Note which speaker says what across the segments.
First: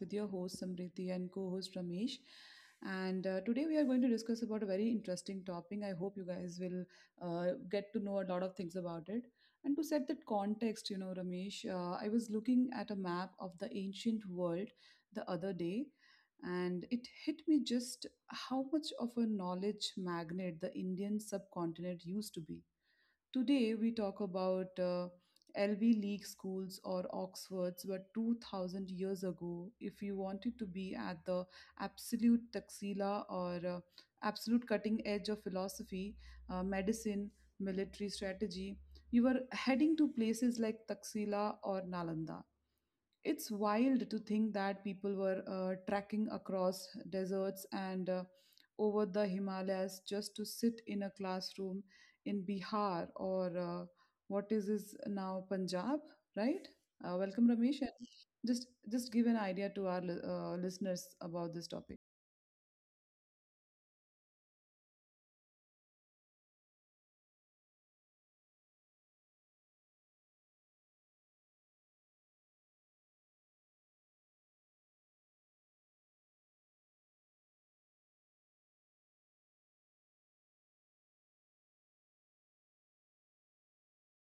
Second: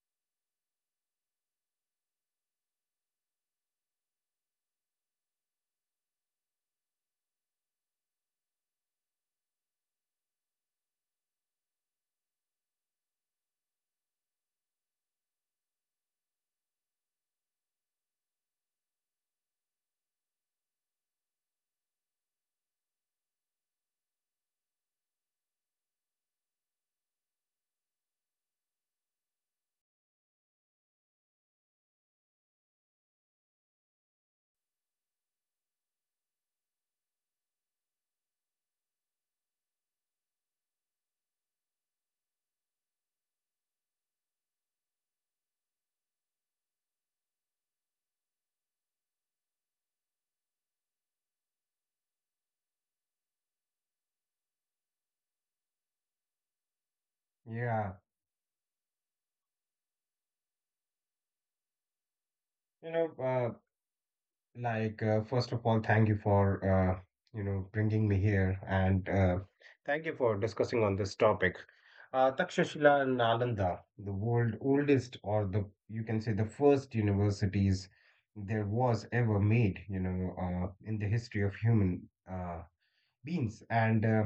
Speaker 1: with your host Samriti and co-host Ramesh. And Today we are going to discuss about a very interesting topic. I hope you guys will get to know a lot of things about it. And to set that context, you know, Ramesh, I was looking at a map of the ancient world the other day, and it hit me just how much of a knowledge magnet the Indian subcontinent used to be. Today, we talk about LV League schools or Oxfords, but 2000 years ago, if you wanted to be at the absolute tuxila or absolute cutting edge of philosophy, medicine, military strategy, you were heading to places like Taxila or Nalanda. It's wild to think that people were trekking across deserts and over the Himalayas just to sit in a classroom in Bihar or what is this now Punjab, right? Welcome, Ramesh.
Speaker 2: Yeah,
Speaker 1: And just give an idea to our listeners about this topic.
Speaker 2: you know, uh, first of all, thank you for you know bringing me here, and thank you for discussing on this topic. Takshashila and Nalanda, the world oldest, or the you can say the first universities there was ever made, in the history of human uh, beings, and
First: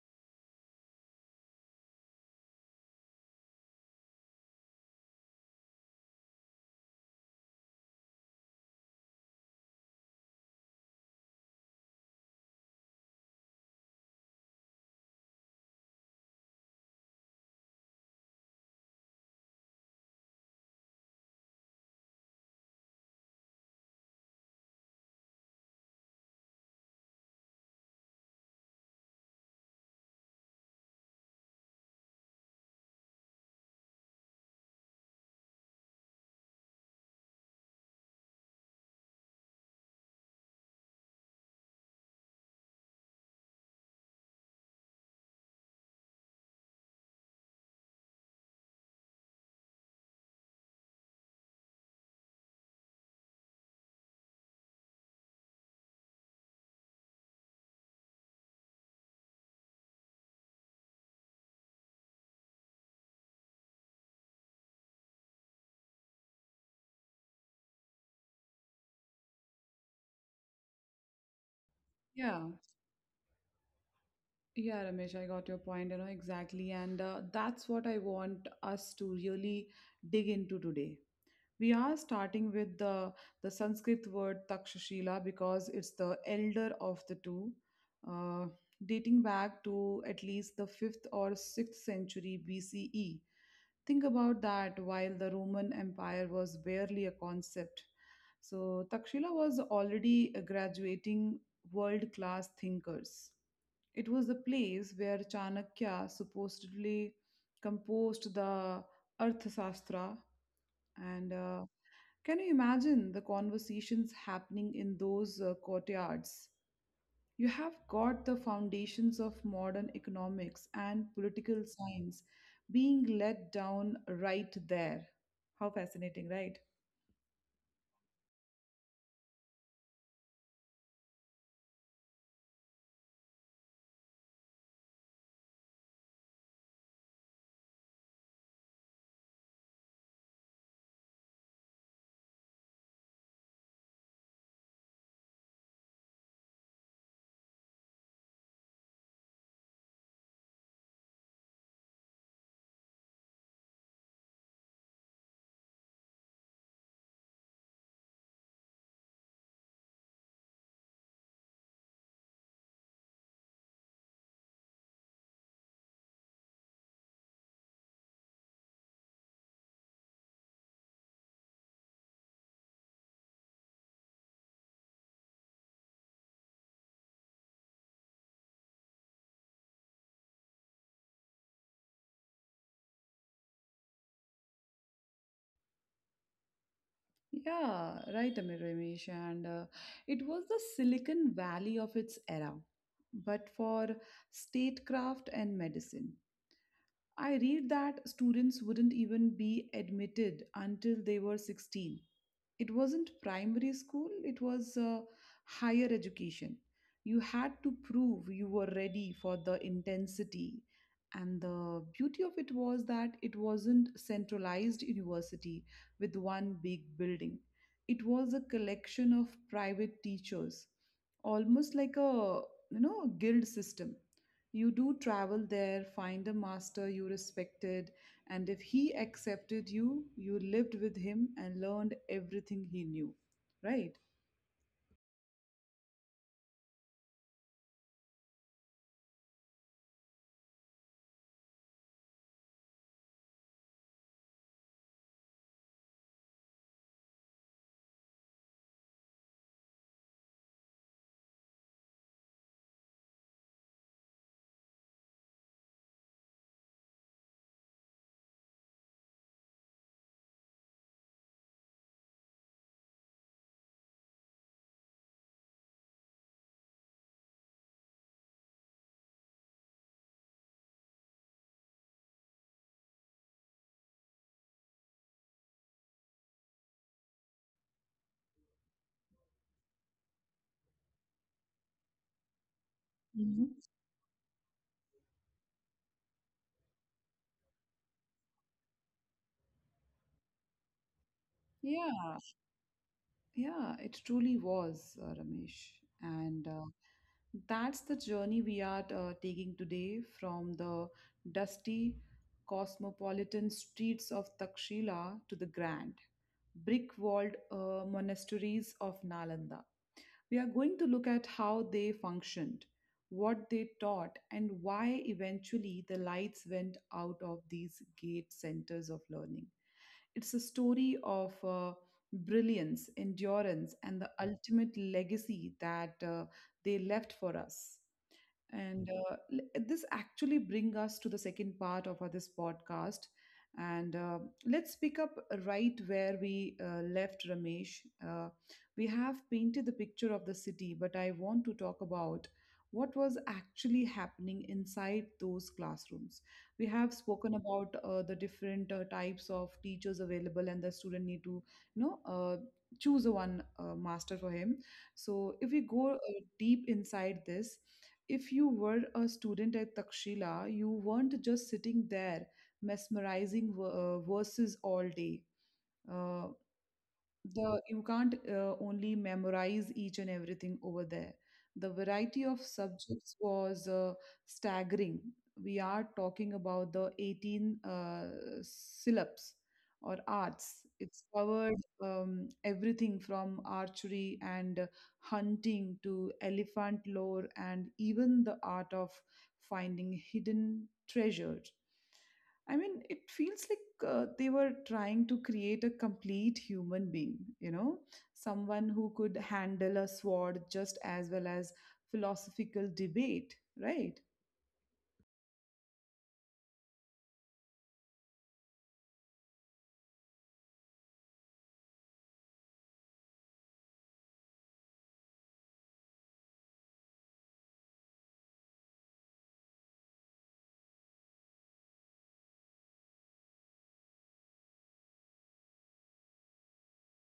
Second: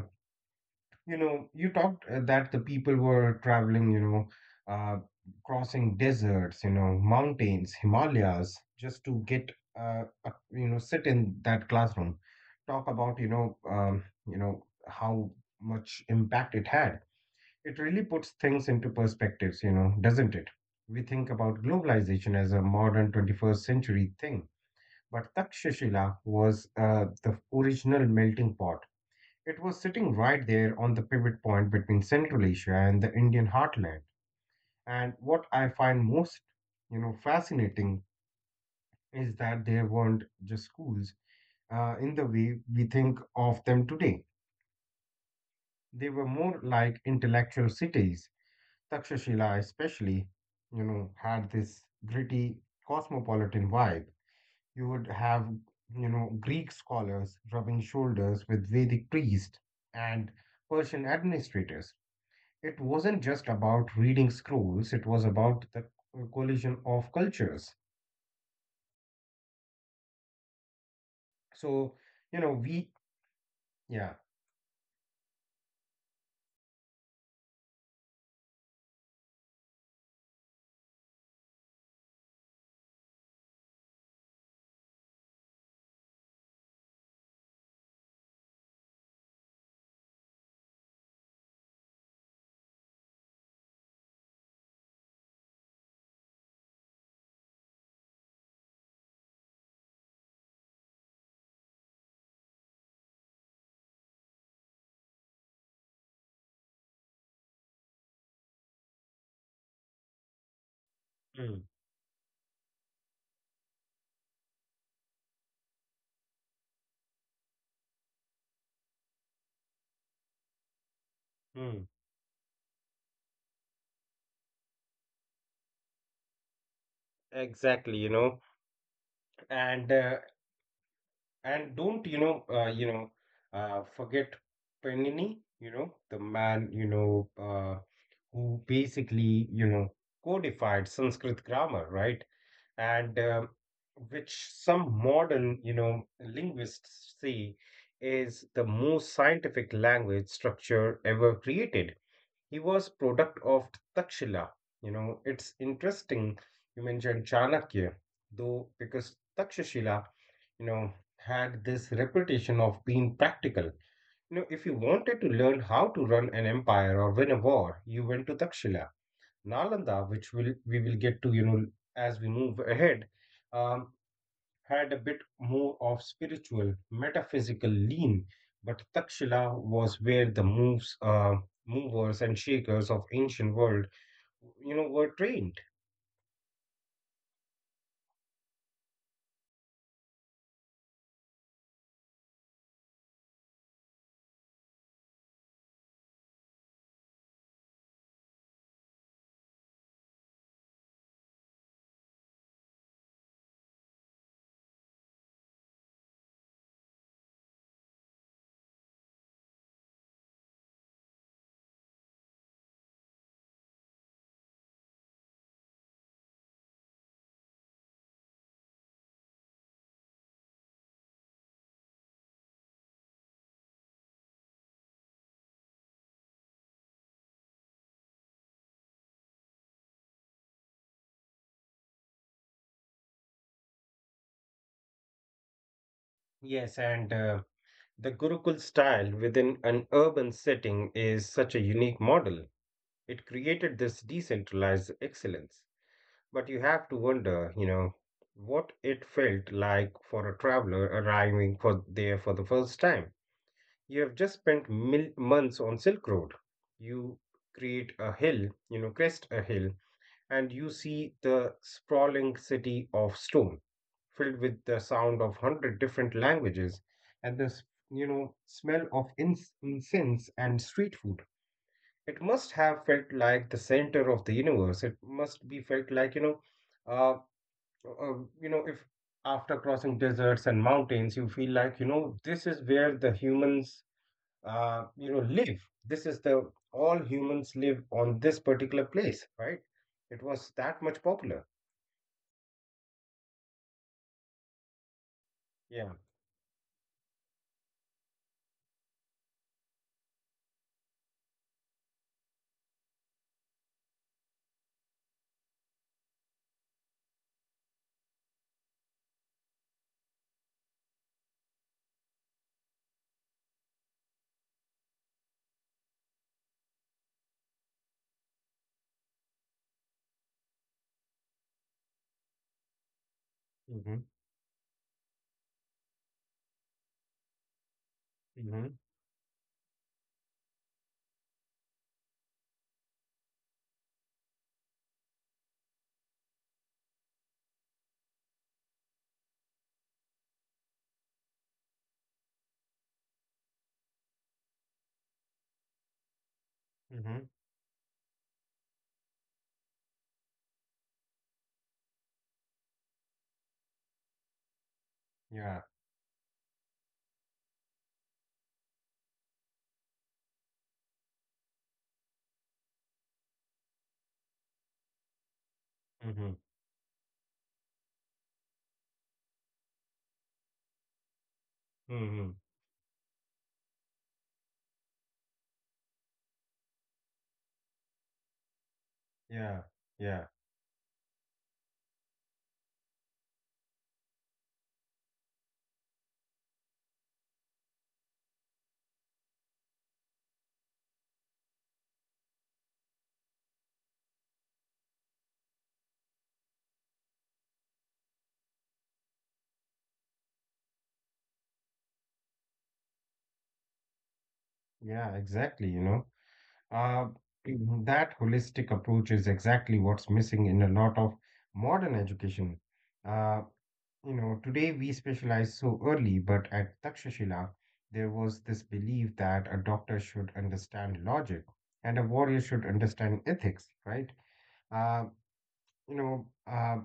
Speaker 2: you know, you talked that the people were traveling, uh, crossing deserts, you know, mountains, Himalayas, just to get, sit in that classroom, talk about, how much impact it had. It really puts things into perspectives, you know, doesn't it? We think about globalization as a modern 21st century thing, but Takshashila was the original melting pot. It was sitting right there on the pivot point between Central Asia and the Indian heartland. And what I find most, you know, fascinating is that there weren't just schools in the way we think of them today. They were more like intellectual cities. Takshashila, especially, you know, had this gritty cosmopolitan vibe. You would have, you know, Greek scholars rubbing shoulders with Vedic priests and Persian administrators. It wasn't just about reading scrolls, it was about the collision of cultures.
Speaker 1: Yeah,
Speaker 2: So, you know, we,
Speaker 1: yeah, Ramesh, I
Speaker 2: yeah.
Speaker 1: got your point, you know, exactly. And That's what I want us to really dig into today. We are starting with the Sanskrit word Takshashila because it's the elder of the two, uh, dating back to at least the 5th or 6th century BCE. Think about that, while the Roman Empire was barely a concept, So Takshila was already graduating world class thinkers. It was the place where Chanakya supposedly composed the Arthashastra, and
Speaker 2: Mm,
Speaker 1: can you imagine the conversations happening in those courtyards? You have got the foundations of modern economics and political
Speaker 2: mm,
Speaker 1: science being let down right there. How fascinating, right?
Speaker 2: exactly, you know, and uh, and don't forget Panini, the man, who basically, you know, codified Sanskrit grammar, right? And which some modern, you know, linguists see is the most scientific language structure ever created. He was product of Takshila. You know, it's interesting you mentioned Chanakya, though, because Takshashila, you know, had this reputation of being practical. You know, if you wanted to learn how to run an empire or win a war, you went to Takshila. Nalanda, which will we will get to, you know, as we move ahead, um, had a bit more of spiritual, metaphysical lean, but Takshila was where the movers and shakers of ancient world, you know, were trained.
Speaker 1: Yeah, right, Amir Ramesh. And It was the Silicon Valley of its era, but for statecraft and medicine. I read that students wouldn't even be admitted until they were 16. It wasn't primary school, it was higher education. You had to prove you were ready for the intensity. And the beauty of it was that it wasn't centralized university with one big building. It was a collection of private teachers, almost like a, you know, guild system. You do travel there, find a master you respected, and if he accepted you, you lived with him and learned everything he knew, right?
Speaker 2: Yes, and the Gurukul style within an urban setting is such a unique model. It created this decentralized excellence. But you have to wonder, you know, what it felt like for a traveler arriving for there for the first time. You have just spent months on Silk Road. You create a hill, you know, crest a hill, and you see the sprawling city of stone, filled with the sound of hundred different languages, and the smell of incense and street food. It must have felt like the center of the universe. It must be felt like you know. Uh, uh, you know, if after crossing deserts and mountains, you feel like, you know, this is where the
Speaker 1: Mhm.
Speaker 2: humans, you know, live. This is the all humans live on this particular place, right? It was that much popular.
Speaker 1: Yeah, yeah, it truly was, Ramesh.
Speaker 2: Yeah.
Speaker 1: And That's the journey we are taking today, from the dusty cosmopolitan streets of Takshila to the grand brick walled monasteries of Nalanda. We are going to look at how they functioned, what they taught, and why eventually the lights went out of these gate centers of learning. It's a story of brilliance, endurance, and
Speaker 2: Mm-hmm.
Speaker 1: the ultimate legacy that they left for us.
Speaker 2: Mm-hmm.
Speaker 1: This actually bring us to the second part of this podcast. And Let's pick up right where we left, Ramesh. Uh, we have painted the picture of the city, but I want to talk about what was actually happening inside those classrooms. We have
Speaker 2: Mm-hmm.
Speaker 1: spoken about the different types of teachers available, and the student need to, you know, choose one master for him. So if we
Speaker 2: Yeah.
Speaker 1: go deep inside this, if you were a student at Takshila, you weren't just sitting there mesmerizing verses all day. Uh,
Speaker 2: Mm-hmm.
Speaker 1: the you can't only memorize each and everything over there. The variety
Speaker 2: Mm-hmm.
Speaker 1: of subjects was staggering. We are talking about the 18 syllabus
Speaker 2: Yeah.
Speaker 1: or
Speaker 2: Yeah.
Speaker 1: arts it's covered, everything from archery and hunting to elephant lore and even the art of finding hidden treasures. I mean, it feels like they were trying to create a complete human being, you know, someone who could handle a sword just as well as philosophical debate, right?
Speaker 2: Yeah. Exactly. You know, uh, mhm, that holistic approach is exactly what's missing in a lot of modern education. Uh, You know, today we specialize so early, but at Takshashila, there was this belief that a doctor should understand logic and a warrior should understand ethics, right? Uh, you know, uh,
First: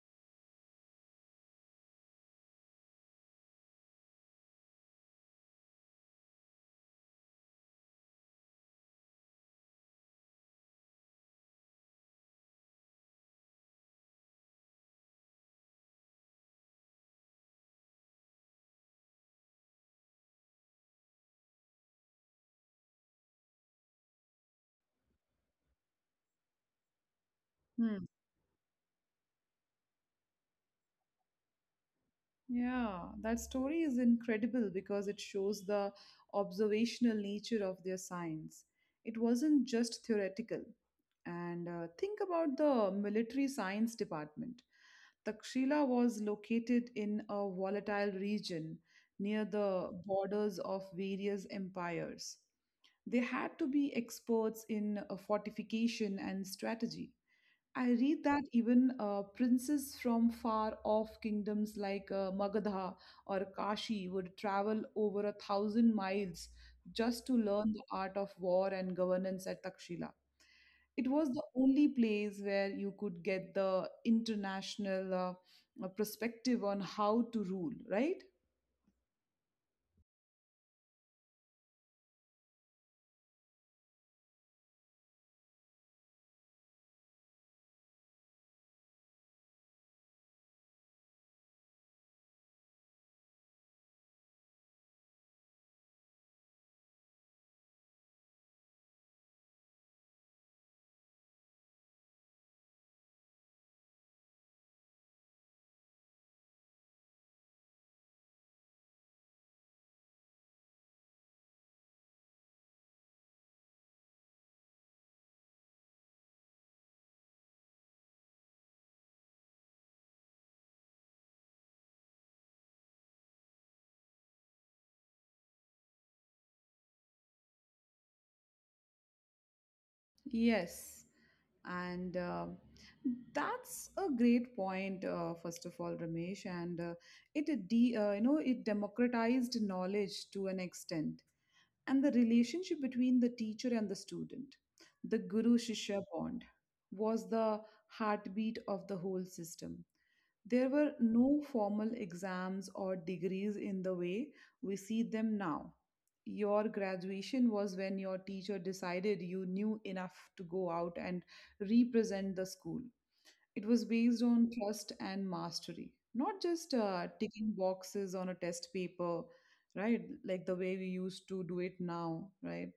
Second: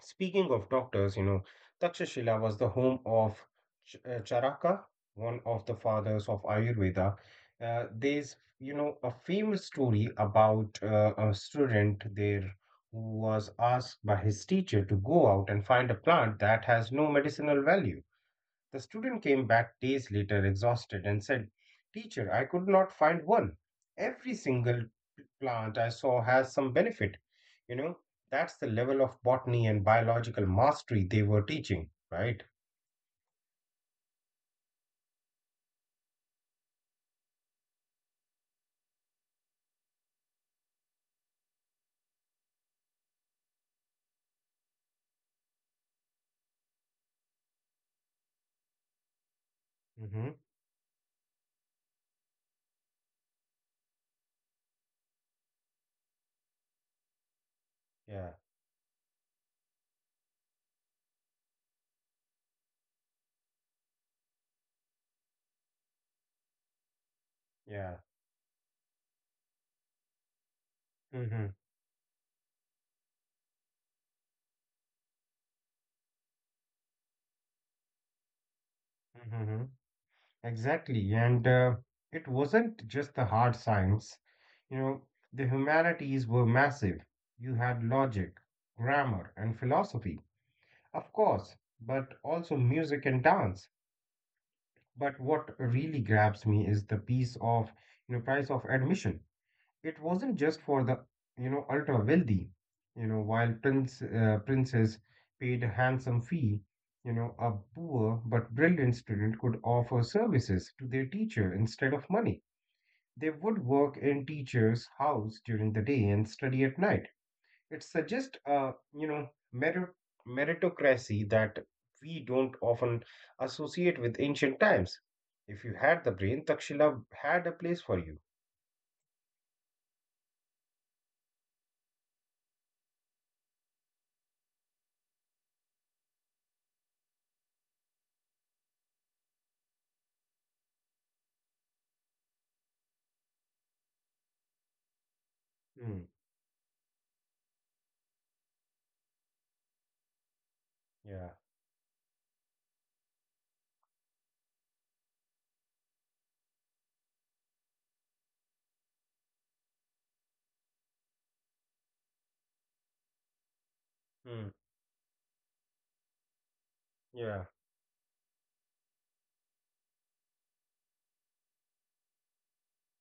Speaker 2: Speaking of doctors, you know, Takshashila was the home of Charaka, one of the fathers of Ayurveda. There's, you know, a famous story about a student there who was asked by his teacher to go out and find a plant that has no medicinal value. The student came back days later exhausted and said, Teacher, I could not find one. Every single plant I saw has some benefit. You know,
Speaker 1: Hmm.
Speaker 2: that's the level of botany and biological mastery they were teaching, right?
Speaker 1: Yeah, that story is incredible because it shows the observational nature of their science. It wasn't just theoretical. And Think about the military science department. Takshila was located in a volatile region near the
Speaker 2: Mm-hmm.
Speaker 1: borders of various empires. They had to be experts in fortification and strategy. I
Speaker 2: Yeah,
Speaker 1: read that even princes from far off kingdoms like Magadha or Kashi would travel over 1,000 miles just to
Speaker 2: yeah.
Speaker 1: learn the art of war and governance at Takshila. It
Speaker 2: Mm-hmm.
Speaker 1: was the only place where you could get the international perspective on how to rule, right?
Speaker 2: Mm-hmm. Exactly. And it wasn't just the hard science. You know, the humanities were massive. You had logic, grammar, and philosophy. Of course, but also music and dance. But what really grabs me is the piece of, you know, price of admission. It wasn't just for the, you know, ultra wealthy. You know, while Princess paid a handsome fee, you know, a poor but brilliant student could offer services to their teacher instead of money. They would work in teacher's house during the day and study at night. It suggests, meritocracy that we don't often associate with ancient times. If you had the brain, Takshila had a place for you.
Speaker 1: Yes, and that's a great point. First of all, Ramesh, you know, it democratized knowledge to an extent, and the relationship between the teacher and the student, the guru
Speaker 2: Hmm.
Speaker 1: shishya bond, was the heartbeat of the whole system. There were
Speaker 2: Yeah.
Speaker 1: no formal exams or degrees in the way we see them now. Your graduation was when your teacher decided you knew enough to go out and represent the school. It was based
Speaker 2: Hmm.
Speaker 1: on trust and mastery, not just
Speaker 2: Yeah.
Speaker 1: ticking boxes on a test paper, right? Like the way we used to do it now, right?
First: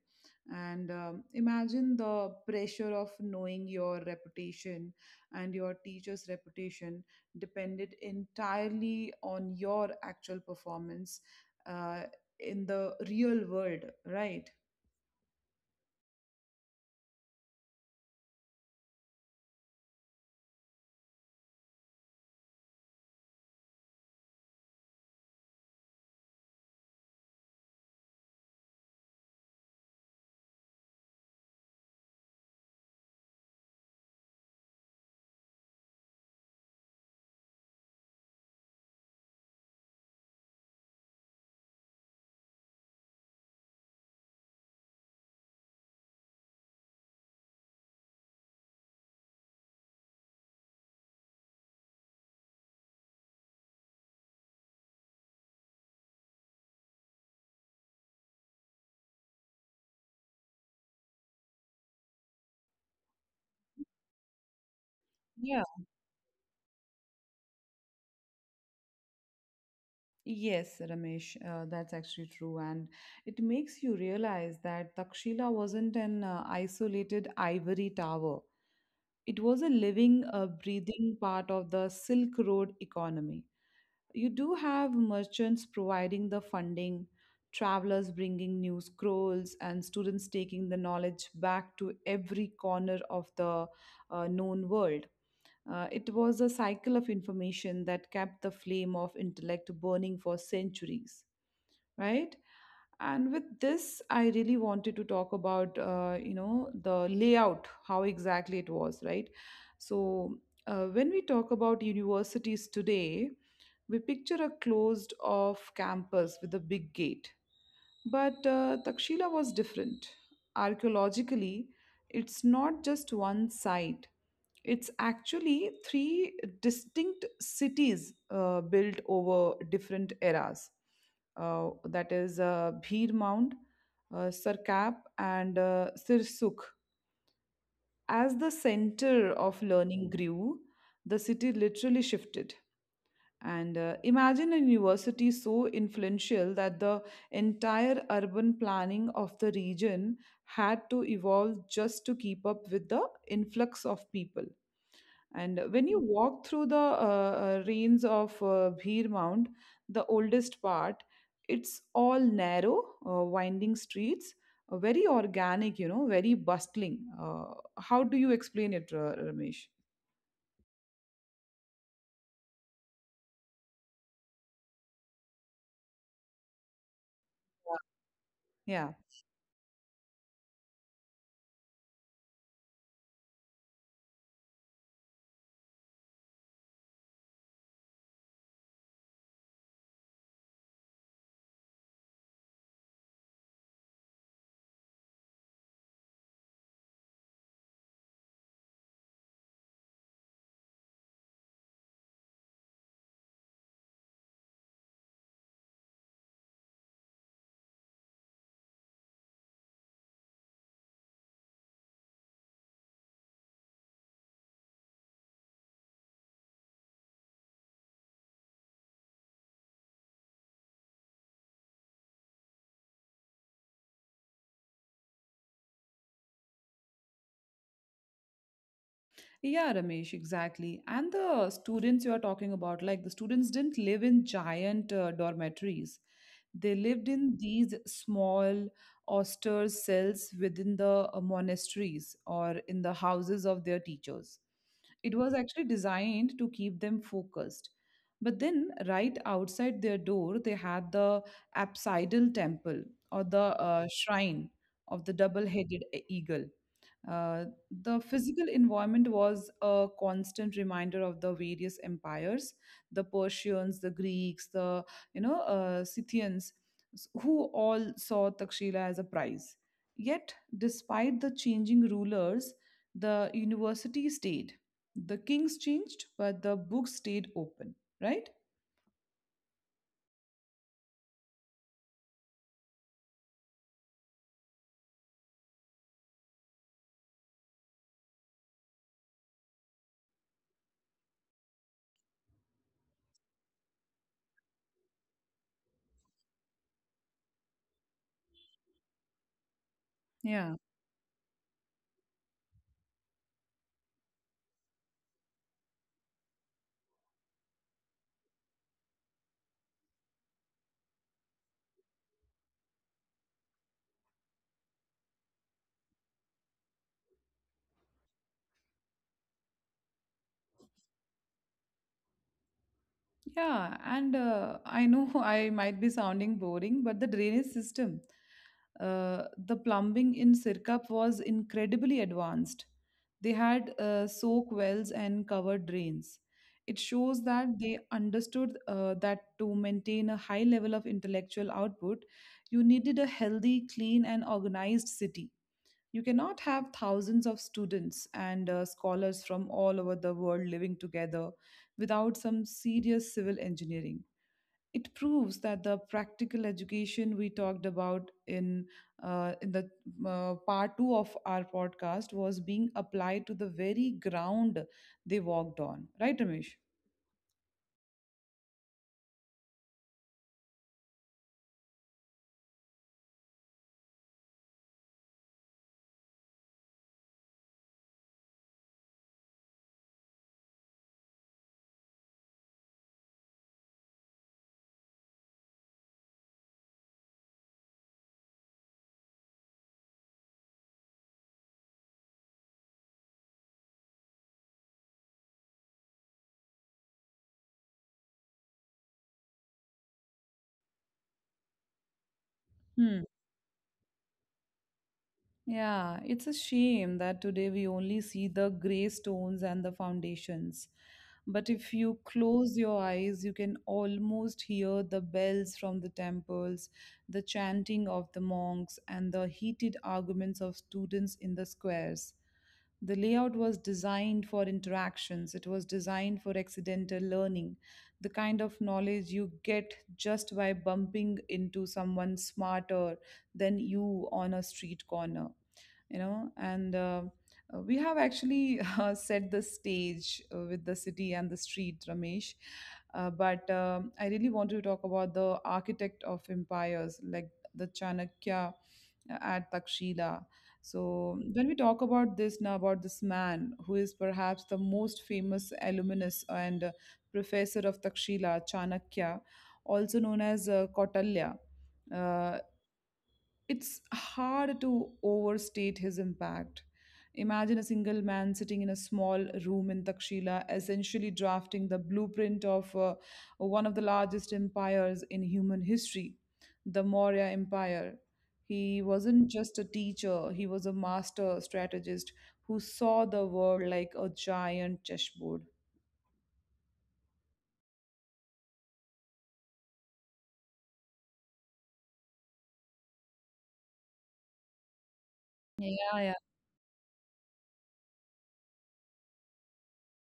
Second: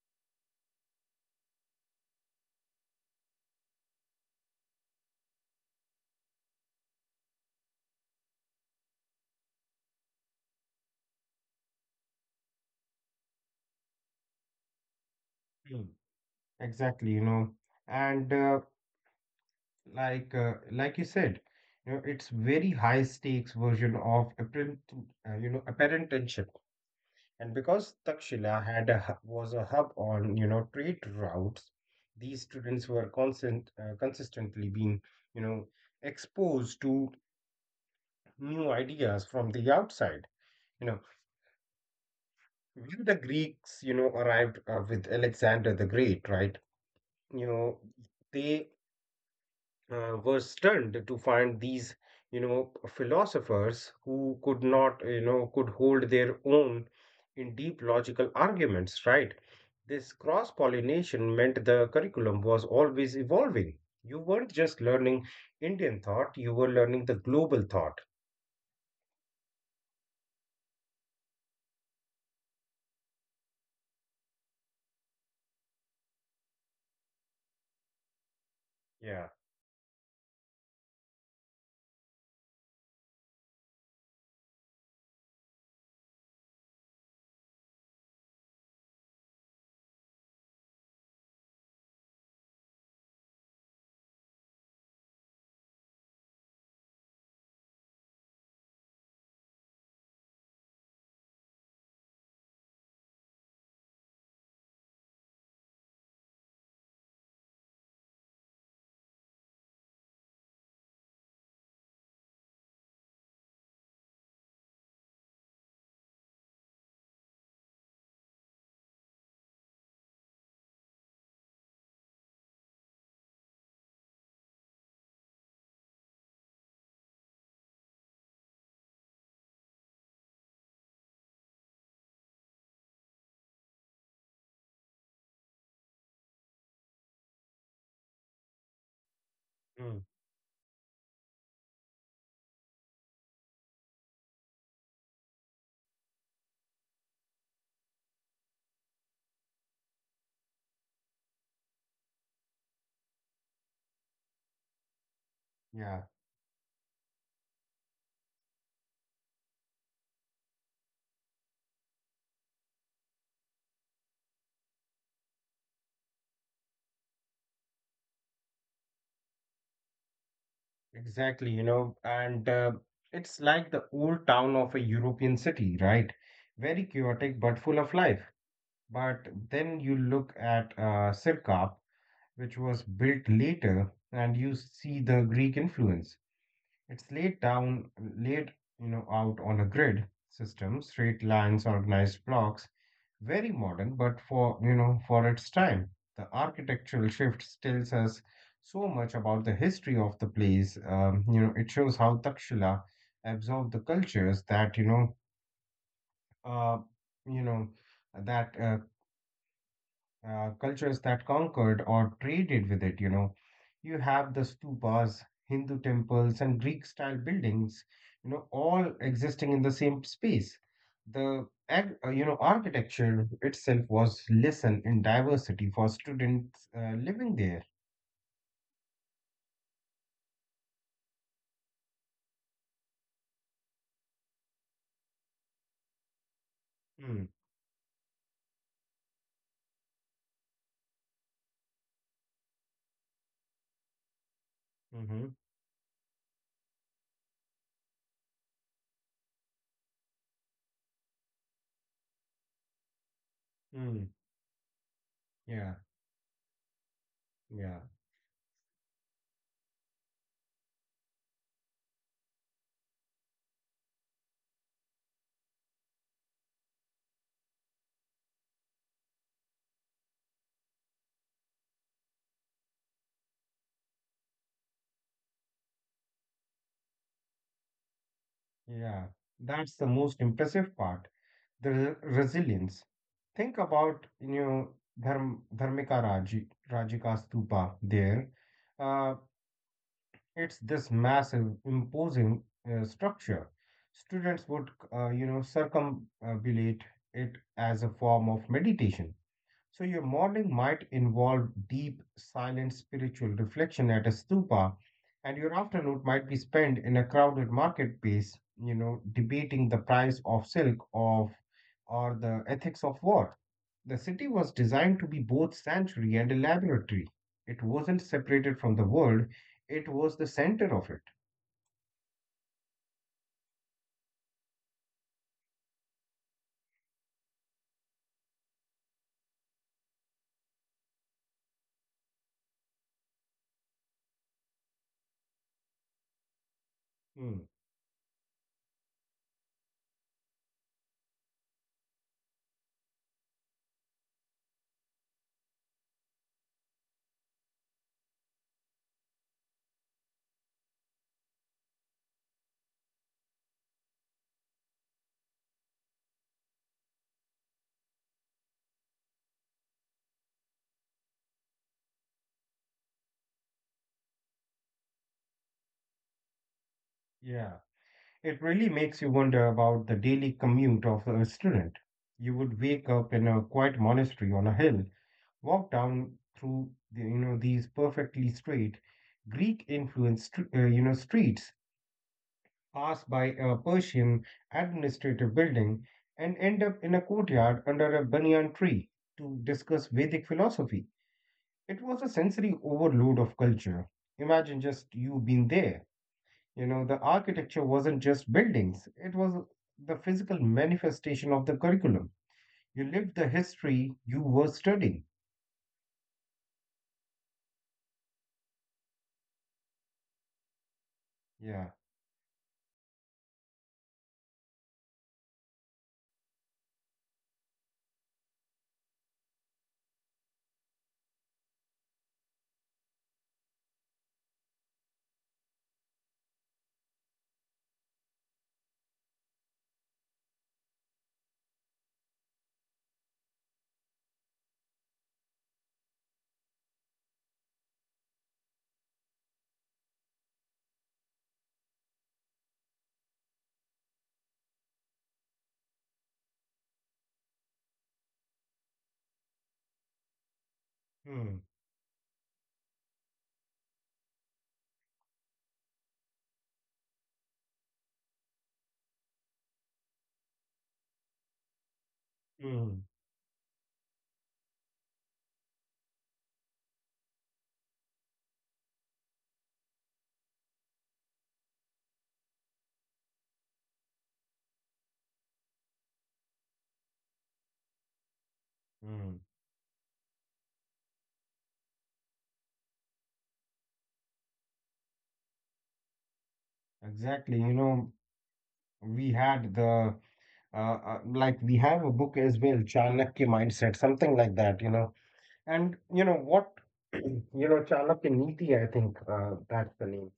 Speaker 1: And Imagine the pressure of knowing your reputation and your teacher's reputation depended entirely on your actual performance uh, in the real world, right?
Speaker 2: Hmm. Exactly, you know, and like you said, you know, it's very high stakes version of apparent tension. And because Takshila had was a hub on, you know, trade routes, these students were consistently being, you know, exposed to new ideas from the outside. You know, when the Greeks, you know, arrived with Alexander the Great, right? You know, they were stunned to find these, you know, philosophers who could not, you know, could hold their own in deep logical arguments, right? This cross pollination meant the curriculum was always evolving. You weren't just learning indian thought, you were learning the global thought.
Speaker 1: Yes, Ramesh, that's actually true. And it makes you realize that Takshila wasn't an isolated ivory tower,
Speaker 2: Yeah.
Speaker 1: it was a living, breathing part of the Silk Road economy. You do have merchants providing the funding, travelers bringing new scrolls, and students taking the knowledge back to every corner of the known world. It was a cycle of information that kept the flame of intellect burning for centuries, right? And with this, I really wanted to talk about, you know, the layout, how exactly it was, right? So, when we talk about universities today, we picture a closed off campus with a big gate. But Takshila was different. Archaeologically, it's not just one site, it's actually three distinct cities built over different eras. That is Bhir Mound, Sarkap, and Sirsuk. As the center of
Speaker 2: Mm.
Speaker 1: learning grew, the city literally shifted. And Imagine a university so influential that the entire urban planning of the region had to evolve just to keep up with the influx of people. And when
Speaker 2: Yeah,
Speaker 1: you walk through the ruins of Bhir Mound, the oldest part, it's all narrow, winding streets, very organic, you know, very bustling. How do you explain it, Ramesh?
Speaker 2: exactly, you know, and it's like the old town of a european city, right? Very chaotic but full of life.
Speaker 1: Yeah.
Speaker 2: But then you look at Sirkap, which was built later, and you see the Greek influence. It's laid, you know, out on a grid system, straight lines, organized blocks, very modern, but for you know for its time, the architectural shift tells us so much about the history of the place. You know, it shows how Takshila absorbed the cultures that uh, you know, that uh, cultures that conquered or traded with it, you know. You have the stupas, Hindu temples, and Greek style buildings, you know, all existing in the same space. The, you know, architecture itself was lesson in diversity for students living there.
Speaker 1: Yeah, Ramesh, exactly. And the students you are talking about, like the students didn't live in giant dormitories. They lived
Speaker 2: Mm,
Speaker 1: in these small, austere cells within the monasteries or in the houses of their teachers. It
Speaker 2: mm-hmm,
Speaker 1: was actually designed to keep them focused. But then, right outside their door, they had the apsidal temple or the
Speaker 2: mm,
Speaker 1: shrine of the double
Speaker 2: yeah,
Speaker 1: headed eagle. Uh,
Speaker 2: yeah,
Speaker 1: the physical environment was a constant reminder of the various empires, the Persians, the Greeks, the Scythians, who all saw Takshila as a prize. Yet, despite the changing rulers, the university stayed. The kings changed, but the books stayed open. Right?
Speaker 2: yeah. That's the most impressive part. The resilience. Think about, you know, Dharmika Rajika Stupa there. Uh, it's this massive, imposing structure. Students would you know circumambulate it as a form of meditation. So your modeling
Speaker 1: Yeah.
Speaker 2: might involve deep, silent spiritual reflection at a stupa, and your afternoon might be spent in a crowded marketplace, you know, debating the price of silk of or the ethics of war. The city was designed to be both sanctuary and a laboratory. It wasn't separated from the world, it was the center of it.
Speaker 1: Yeah, and I know I might be sounding boring, but the drainage system. The plumbing in Sirkap was incredibly advanced. They had soak wells and covered drains. It shows
Speaker 2: Hmm.
Speaker 1: that they understood that to maintain a high level of intellectual output, you needed a healthy, clean, and organized city. You cannot have thousands of students and scholars from all over the world living together without some serious civil engineering. It proves that the practical education we talked about in the part 2 of our podcast was being applied to the very ground they walked on, right, Ramesh?
Speaker 2: Yeah, it really makes you wonder about the daily commute of a student. You would wake up in a quiet monastery on a hill, walk down through the, you know these perfectly straight Greek influenced you know streets, pass by a Persian administrative building, and end up in a courtyard under a banyan tree to discuss Vedic philosophy. It was a sensory overload of culture. Imagine just you being there. You know, the architecture wasn't just buildings, it was the physical manifestation of the curriculum. You
Speaker 1: Hmm.
Speaker 2: lived the history you were studying.
Speaker 1: Yeah, it's a shame that today we only see the grey stones and the foundations. But
Speaker 2: Yeah.
Speaker 1: if you close your eyes, you can almost hear the bells from the temples, the chanting of the monks, and the heated arguments of students in the squares. The layout was designed for interactions, it was designed for accidental learning, the kind of knowledge you get just by bumping into someone smarter than you on a street corner, you know and we have actually set the stage with the city and the street, Ramesh. But I really want to talk about the architect of empires, like the Chanakya at Takshila. So
Speaker 2: Hmm.
Speaker 1: when we talk about this now, about this man who is perhaps the most famous alumnus and professor of Takshila, Chanakya, also known as Kautalya, uh,
Speaker 2: Hmm.
Speaker 1: it's hard to overstate his impact. Imagine a single man sitting in a small room in Takshila, essentially drafting the blueprint of one of the largest empires in human history, the Maurya Empire. He
Speaker 2: Hmm.
Speaker 1: wasn't just a teacher, he was a master strategist who saw the world like a giant chessboard.
Speaker 2: Exactly. You know, we had the like we have a book as well, Chanakya Mindset, something like that, you know. And you know what, you know, Chanakya Niti, I think that's the name.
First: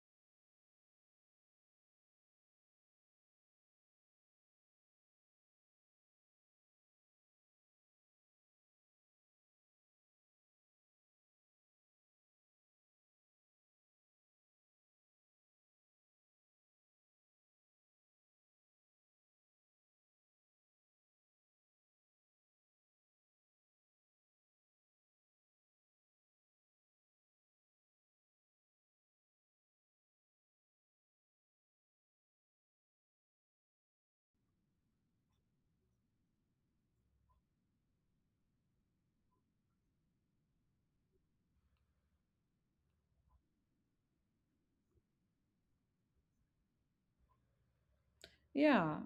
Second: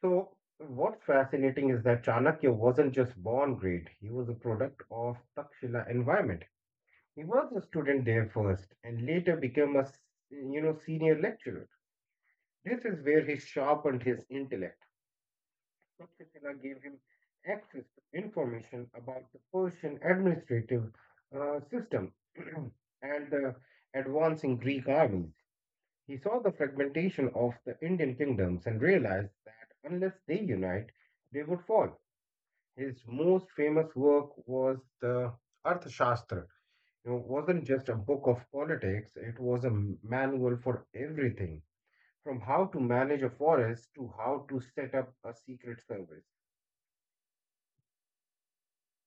Speaker 2: So what's fascinating is that Chanakya wasn't just born great; he was a product of Takshila environment. He was a student there first and later became a you know senior lecturer. This is where he sharpened his intellect. Takshashila gave him access to information about the Persian administrative system and the advancing Greek armies. He saw the fragmentation of the Indian kingdoms and realized that unless they unite, they would fall. His most famous work was the Arthashastra, you know, wasn't just a book of politics, it was a manual for everything from how to manage a forest to how to set up a secret service.
Speaker 1: Yeah,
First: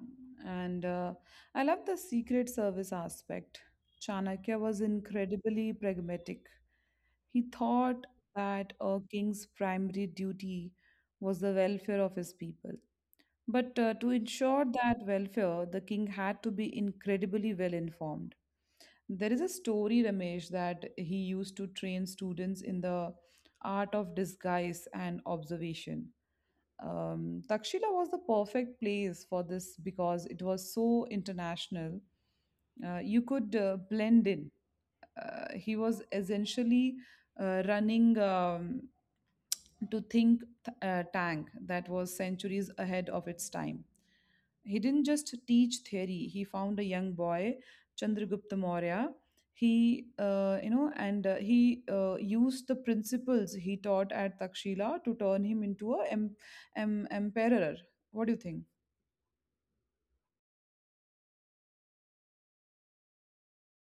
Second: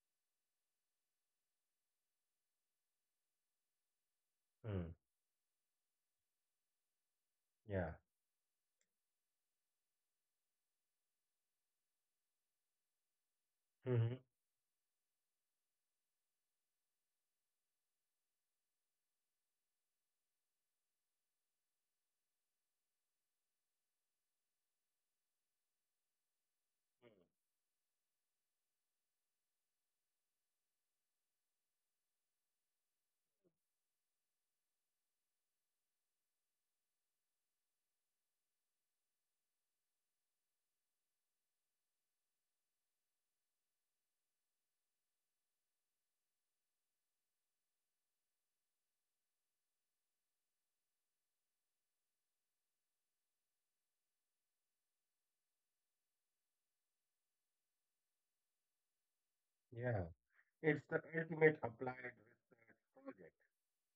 Speaker 1: and I love the Secret Service aspect. Chanakya was
Speaker 2: Hmm.
Speaker 1: incredibly pragmatic. He
Speaker 2: Yeah.
Speaker 1: thought that a king's primary duty was the welfare of his people. But to
Speaker 2: Hmm.
Speaker 1: ensure that welfare, the king had to be incredibly well informed. There is a story, Ramesh, that he used to train students in the art of disguise and observation. Takshila was the perfect place for this because it was so international. You could blend in. He was essentially running. To think tank that was centuries ahead of its time. He didn't just teach theory, he found a young boy, Chandragupta Maurya. He, you know, and he used the principles he taught at Takshila to turn him into a emperor. What do you think?
Speaker 2: Yeah. It's the ultimate applied research project.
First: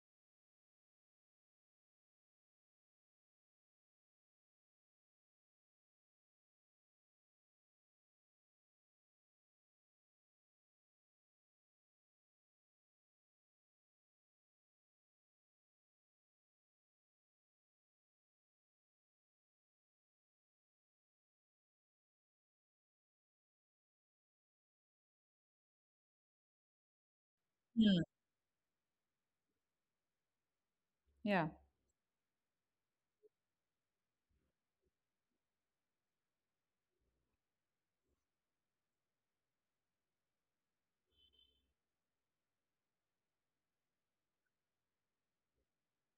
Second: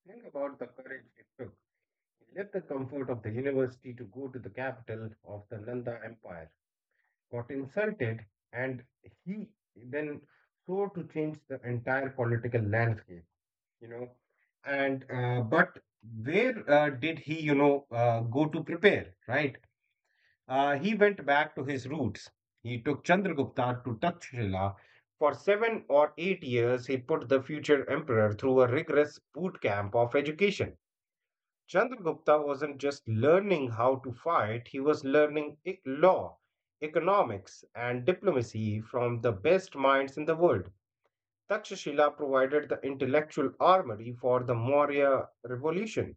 Speaker 2: Think about the courage it took. He left the comfort of the university to go to the capital of the Nanda Empire, got insulted, and he then sought to change the entire political landscape. You know. And but where did he, go to prepare, right? He went back to his roots. He took Chandragupta to Takshila. For 7 or 8 years, he put the future
Speaker 1: Hmm.
Speaker 2: emperor through a rigorous boot camp of education.
Speaker 1: Yeah.
Speaker 2: Chandragupta wasn't just learning how to fight, he was learning law, economics, and diplomacy from the best minds in the world. Takshashila provided the intellectual armory for the Maurya revolution.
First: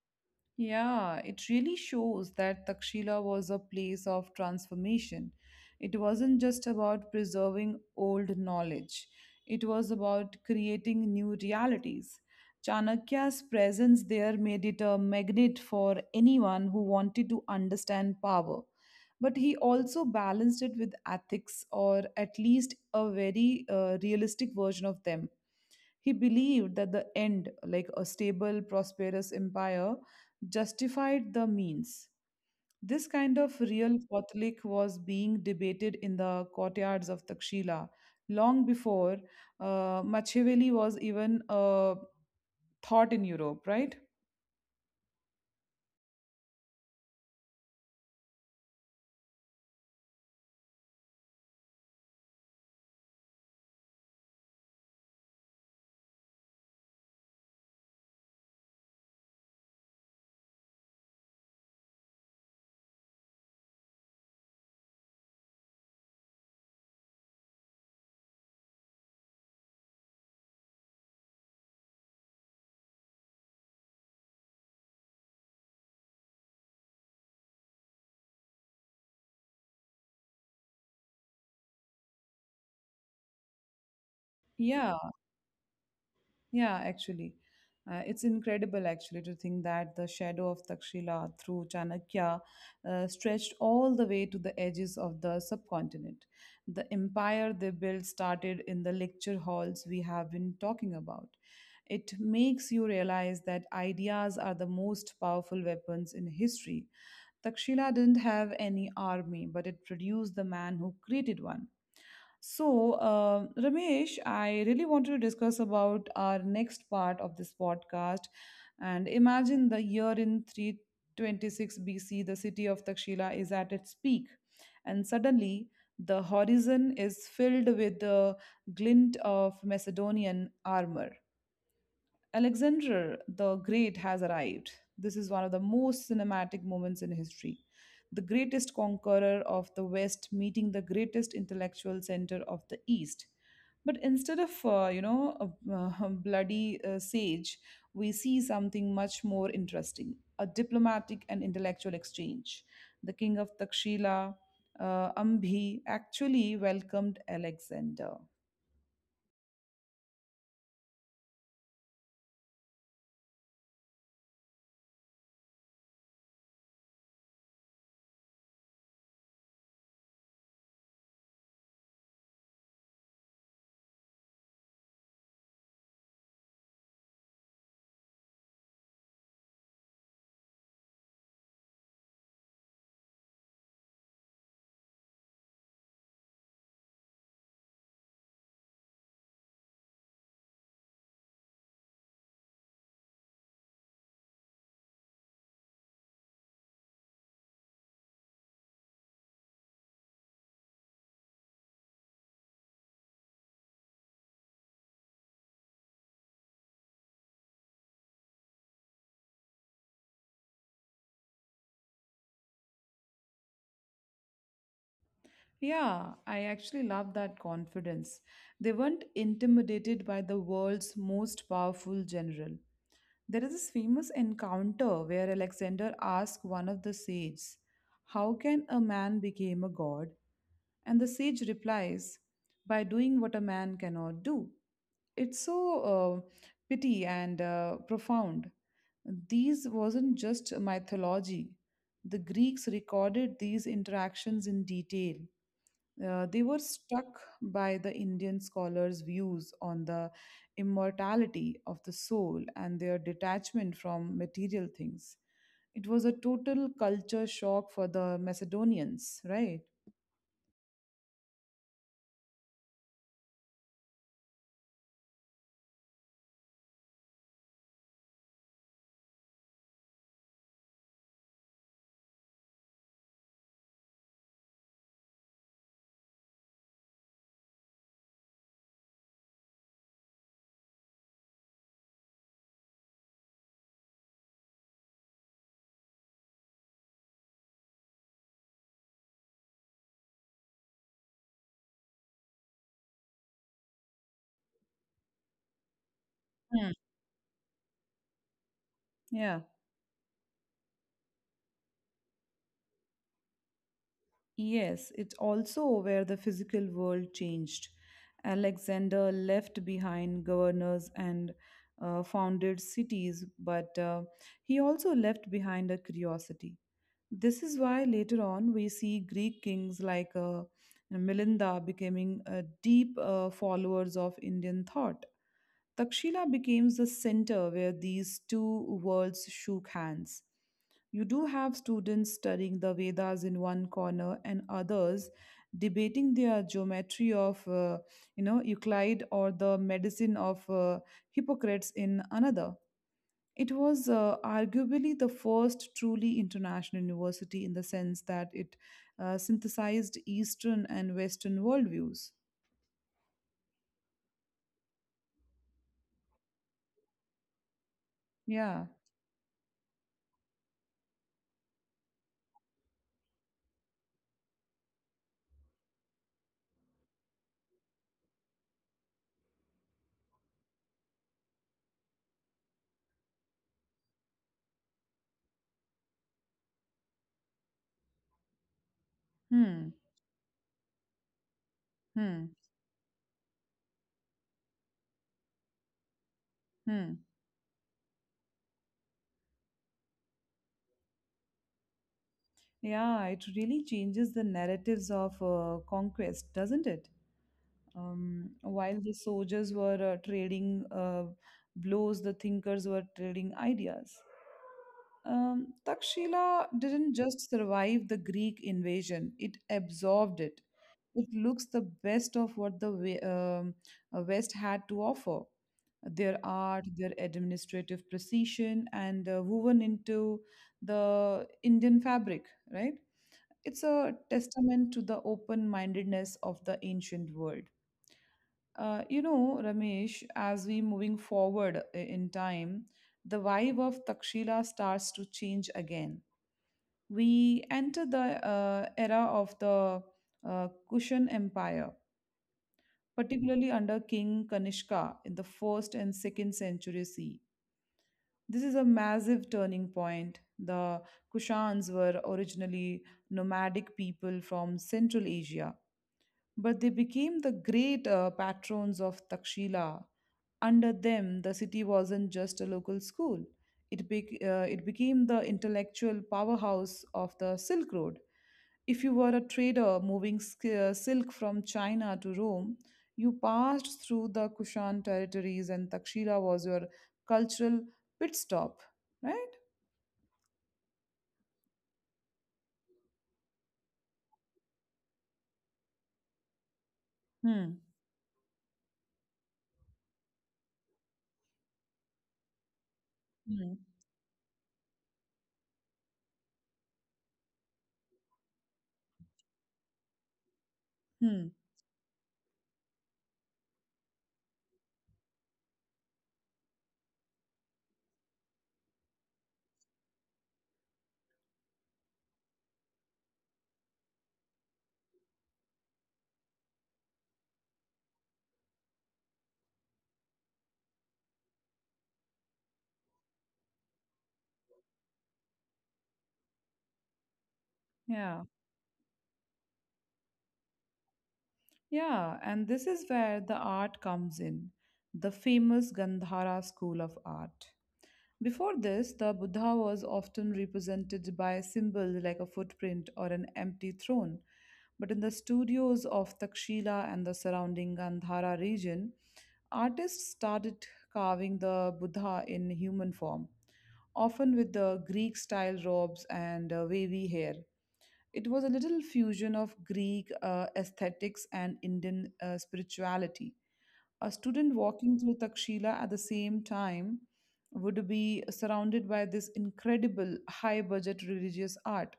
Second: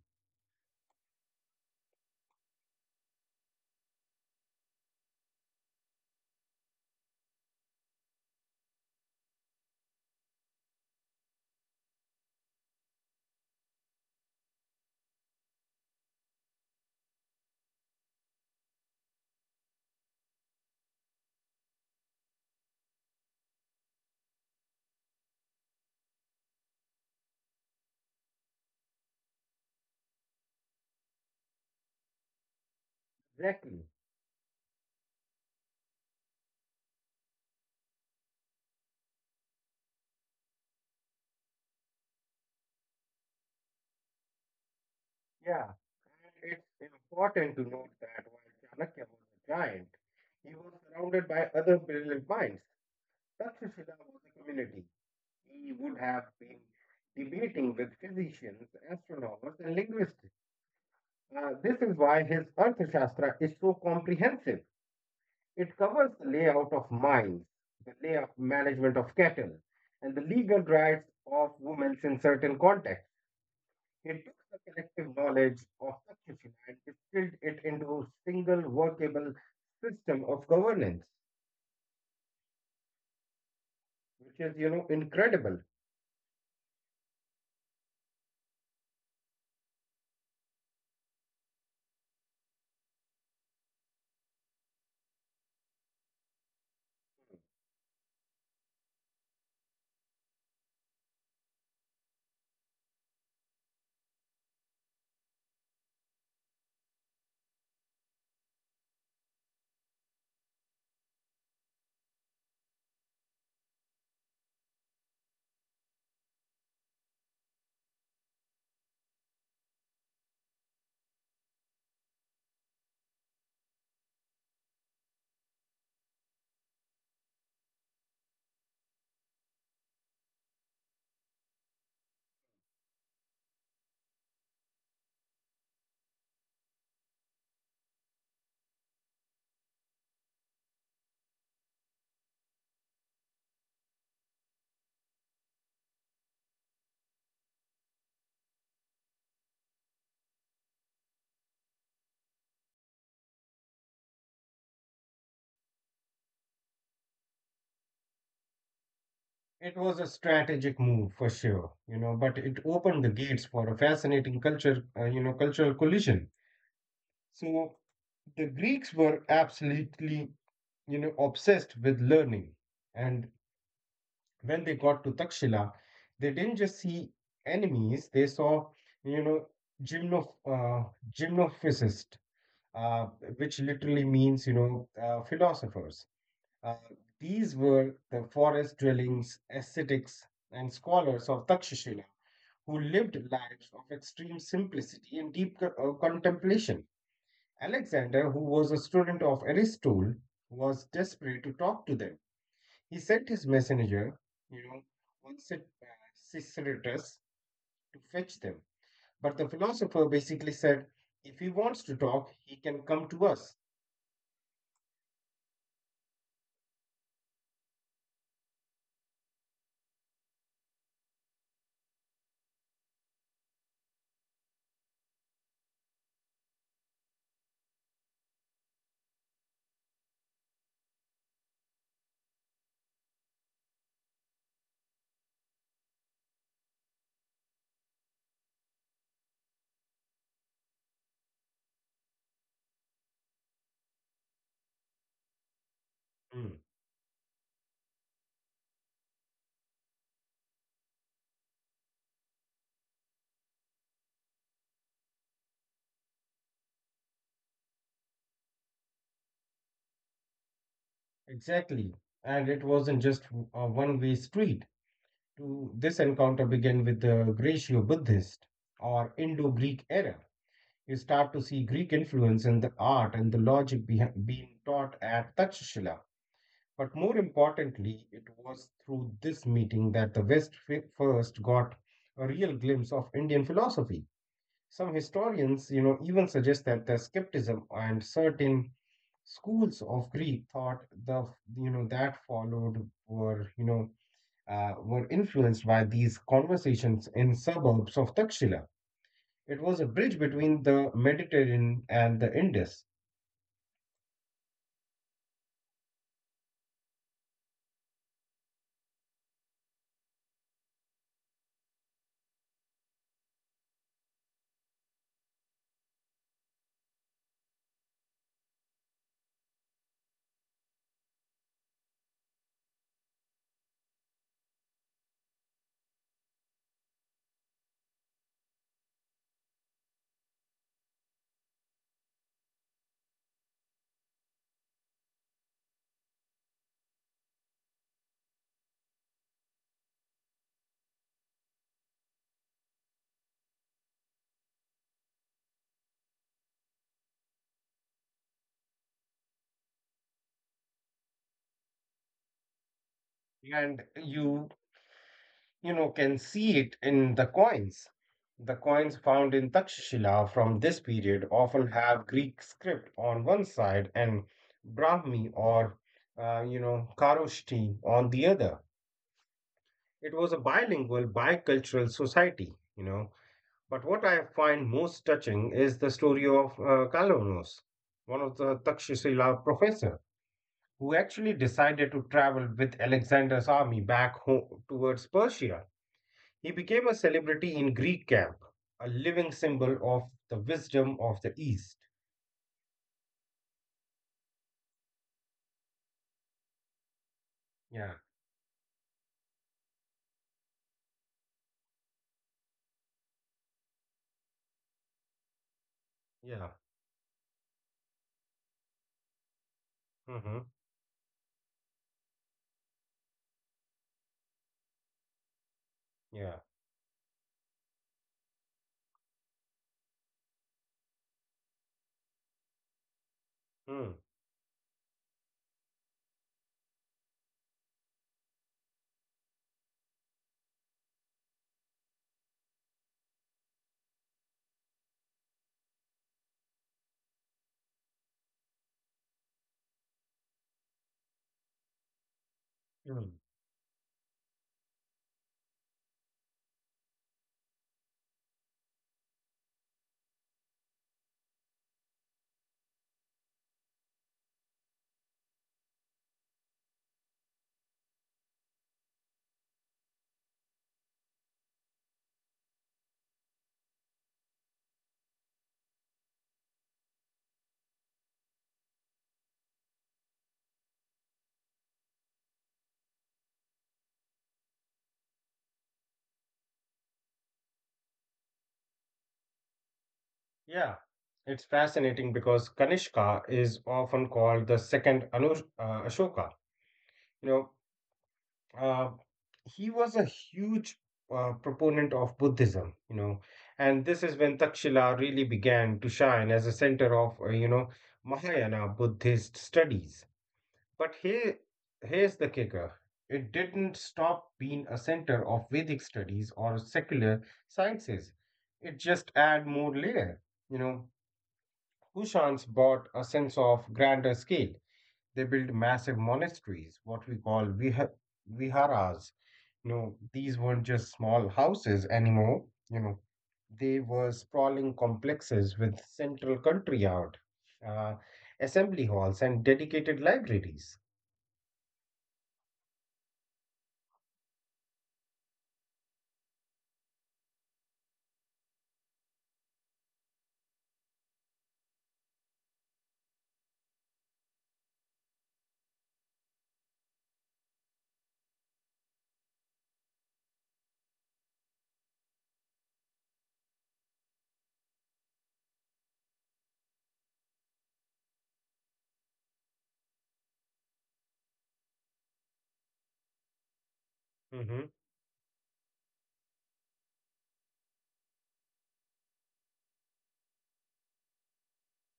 Speaker 1: Yeah, it really shows that Takshila was a place of transformation. It wasn't just about preserving old knowledge, it was about creating new realities. Chanakya's presence there made it a magnet for anyone who wanted to understand power. But he also balanced it with ethics, or at least a very realistic version of them. He believed that the end, like a stable, prosperous empire, justified the means. This kind of real
Speaker 2: Exactly.
Speaker 1: Catholic was being debated in the courtyards of Takshila long before Machiavelli was even a thought in Europe, right?
Speaker 2: Yeah. And it's important to note that while Chanakya was a giant, he was surrounded by other brilliant minds. Takshashila was a community. He would have been debating with physicians, astronomers, and linguists. This is why his Arthashastra is so comprehensive. It covers the layout of mines, the layout management of cattle, and the legal rights of women in certain contexts. It took the collective knowledge of succession and distilled it into a single workable system of governance, which is, you
Speaker 1: Yeah,
Speaker 2: know, incredible.
Speaker 1: yeah, actually. It's incredible actually to think that the shadow of Takshila through Chanakya stretched all the way to the edges of the subcontinent. The empire they built started in the lecture halls we have been talking about. It makes you realize that ideas are the most powerful weapons in history. Takshila didn't have any army, but it produced the man who created one. So, Ramesh, I really wanted to discuss about our next part of this podcast. And imagine the year in 326 BC, the city of Takshila is at its peak, and suddenly the horizon is filled with the glint of Macedonian armor. Alexander the Great has arrived. This is one of the most cinematic moments in history. The greatest conqueror of the West meeting the greatest intellectual center of the East. But instead of, a, bloody sage, we see something much more interesting, a diplomatic and intellectual exchange. The king of Takshila, Ambhi, actually welcomed Alexander.
Speaker 2: It was a strategic move for sure, but it opened the gates for a fascinating cultural collision. So the Greeks were absolutely obsessed with learning and when they got to Takshila, they didn't just see enemies, they saw, you know, gymno, uh, gymnophysist, uh, which literally means, philosophers. Uh, these were the forest dwellings, ascetics, and scholars of Takshashila who lived lives of extreme simplicity and deep contemplation. Alexander, who was a student of Aristotle, was desperate to talk to them. He sent his messenger, you know, once it, uh, Sisiratus, to fetch them. But the philosopher basically said, "If he wants to talk, he can come to us."
Speaker 1: Yeah, I actually love that confidence. They weren't intimidated by the world's most powerful general. There is this famous encounter where Alexander asked one of the sages, "How can a man become a god?" And the sage replies, "By doing what a man cannot do." It's so uh, pity and profound. These wasn't just mythology. The Greeks recorded these interactions in detail. They were
Speaker 2: Hmm.
Speaker 1: struck by the Indian scholars' views on the immortality of the soul and their detachment from material things. It was a total culture shock for the Macedonians, right?
Speaker 2: Exactly. And it wasn't just a one way street. To this encounter began with the Gracio Buddhist or Indo Greek era. You start to see Greek influence in the art and the logic behind being taught at Takshashila. But more importantly, it was through this meeting that the West first got a real glimpse of Indian philosophy. Some historians even suggest that the skepticism and certain schools of Greek thought the you know that followed were you know were influenced by these
Speaker 1: Hmm.
Speaker 2: conversations in suburbs of Takshila.
Speaker 1: Yeah.
Speaker 2: It was a bridge between the Mediterranean and the Indus,
Speaker 1: Yes, it's also where the physical world changed. Alexander left behind governors and founded cities, but he also left behind a curiosity. This is why later on we see Greek kings like Milinda becoming deep followers of Indian thought. Takshila becomes the center where these two worlds shook hands. You do have students studying the Vedas in one corner and others debating their geometry of, Euclid or the medicine of Hippocrates in another. It was arguably the first truly international university in the sense that it synthesized Eastern and Western worldviews.
Speaker 2: and you can see it in the coins. The
Speaker 1: Yeah.
Speaker 2: coins found in Takshashila from this period often have Greek script on one side and Brahmi or Karoshti on the other. It was a bilingual, bicultural society. But what I find most touching is the story of Kalanos, one of the Takshashila
Speaker 1: Hmm.
Speaker 2: professor, who actually decided to
Speaker 1: Hmm.
Speaker 2: travel with Alexander's army back home towards Persia. He became a
Speaker 1: Hmm.
Speaker 2: celebrity in Greek camp, a living symbol of the wisdom of the East.
Speaker 1: Yeah, it really changes the narratives of conquest, doesn't it?
Speaker 2: Yeah,
Speaker 1: While the soldiers were trading blows, the thinkers were trading ideas.
Speaker 2: yeah,
Speaker 1: Takshila didn't just survive the Greek invasion, it absorbed
Speaker 2: mm-hmm,
Speaker 1: it. It looks the best of what the West had to offer, their
Speaker 2: yeah,
Speaker 1: art, their administrative precision, and woven into the Indian fabric, right? It's
Speaker 2: mm,
Speaker 1: a testament to the open mindedness of the ancient world. Ramesh, as we moving forward in time, the vibe of Takshila starts to change again. We enter the era of the Kushan Empire,
Speaker 2: mm.
Speaker 1: particularly under King Kanishka in the first and second century C. This is a massive turning point. The Kushans were originally nomadic people from Central Asia, but they became the great patrons of Takshila. Under them, the city wasn't just a local school, it became the intellectual powerhouse of the Silk Road. If you were a trader moving silk from China to Rome, you passed through the Kushan territories, and Takshila was your cultural pit stop, right?
Speaker 2: Yeah. It's fascinating because Kanishka is often called the second Ashoka. You know,
Speaker 1: Hmm.
Speaker 2: uh, he was a huge proponent of Buddhism.
Speaker 1: Hmm.
Speaker 2: And this is when Takshila really began to shine as a center of Mahayana Buddhist studies. But
Speaker 1: Hmm.
Speaker 2: here's the kicker. It didn't stop being a center of Vedic studies or secular sciences. It just added more layer. You know, Kushans brought a sense of grander scale. They built massive monasteries, what we call viharas. These weren't just small houses anymore. You know, they were sprawling complexes with central country yard, uh,
Speaker 1: Yeah.
Speaker 2: assembly halls, and dedicated libraries.
Speaker 1: Yeah, and this is where the art comes in, the famous Gandhara school of art. Before this, the Buddha was often represented by a symbol like a footprint or an empty throne. But in the studios of Takshila and the surrounding Gandhara region, artists started carving the Buddha in human form, often with the Greek style robes and wavy hair. It was a little fusion of Greek aesthetics and Indian spirituality. A student
Speaker 2: Hmm.
Speaker 1: walking through Takshila at the same time would be surrounded by this incredible high budget religious art.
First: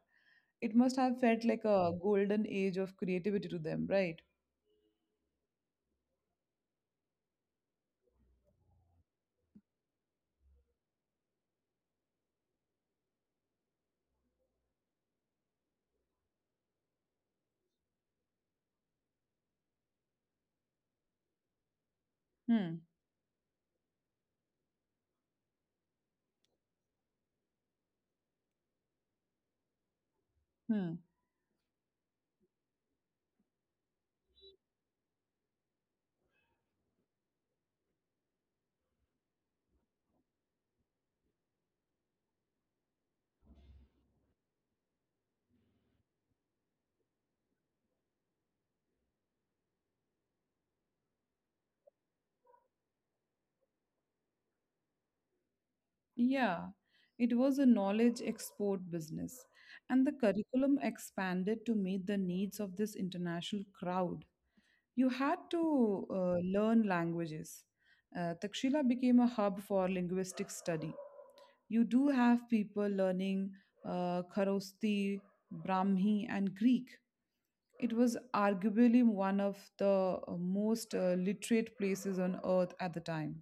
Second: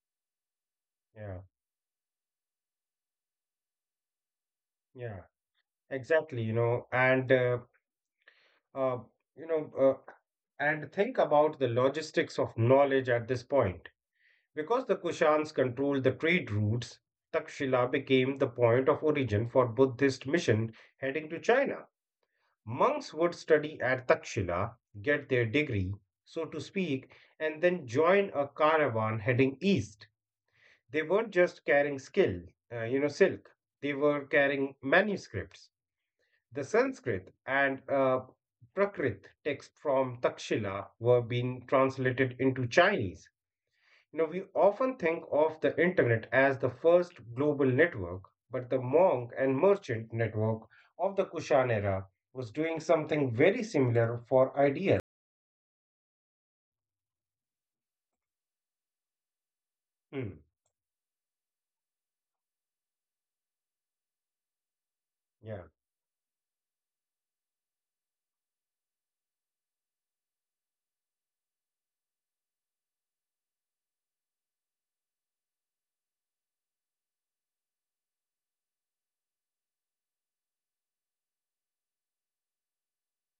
Speaker 1: It must have
Speaker 2: Yeah.
Speaker 1: felt like a golden age of creativity to them, right?
Speaker 2: Yeah, exactly, uh, you know, and think about the logistics of knowledge at this point. Because the Kushans controlled the trade routes, Takshila became the point of origin for Buddhist mission heading to China.
Speaker 1: Hmm.
Speaker 2: Monks would study at Takshila, get their degree, so to speak, and then join a caravan heading east.
Speaker 1: Hmm.
Speaker 2: They weren't just carrying silk. They were carrying manuscripts. The Sanskrit and Prakrit texts from Takshila were being translated into Chinese. Now, we often think of the internet as the first global network, but the monk and merchant network of the Kushan era was doing something very similar for ideas.
Speaker 1: Yeah. It was a knowledge export business, and the
Speaker 2: Hmm.
Speaker 1: curriculum expanded to meet the needs of this international crowd. You had
Speaker 2: Yeah.
Speaker 1: to learn languages. Takshila became a hub for linguistic study. You do have people learning Kharosthi, Brahmi, and Greek. It was arguably one of the most literate places on earth at the time.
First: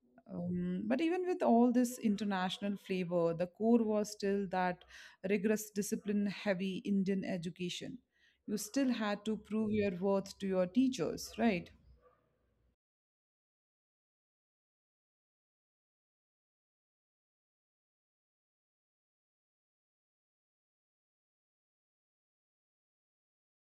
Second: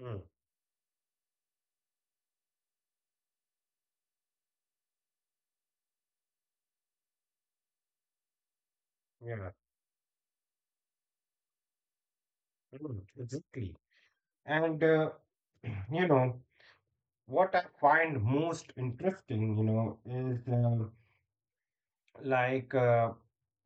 Speaker 2: Hmm.
Speaker 1: But even with all this international flavor, the core was still that rigorous, discipline heavy Indian education. You still had to
Speaker 2: Yeah.
Speaker 1: prove your worth to your teachers, right?
Speaker 2: Hmm. Exactly. And you know, what I find most interesting, like uh,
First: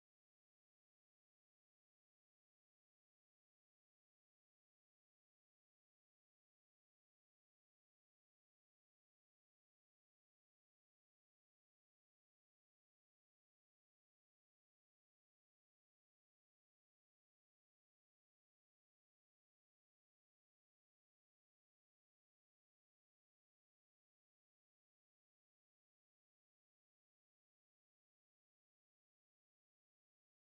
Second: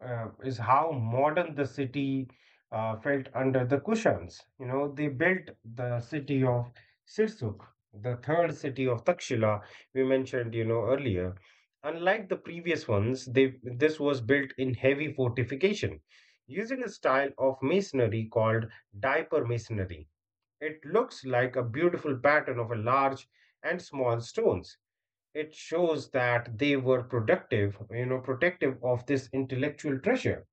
Speaker 2: is how modern the city felt under the Kushans. They built the city of Sirsuk, the third city of Takshila we mentioned earlier. Unlike the previous ones, they this was built in heavy fortification using a style of masonry called diaper masonry. It looks like a beautiful pattern of a large and small stones. It shows that they were protective of this intellectual treasure.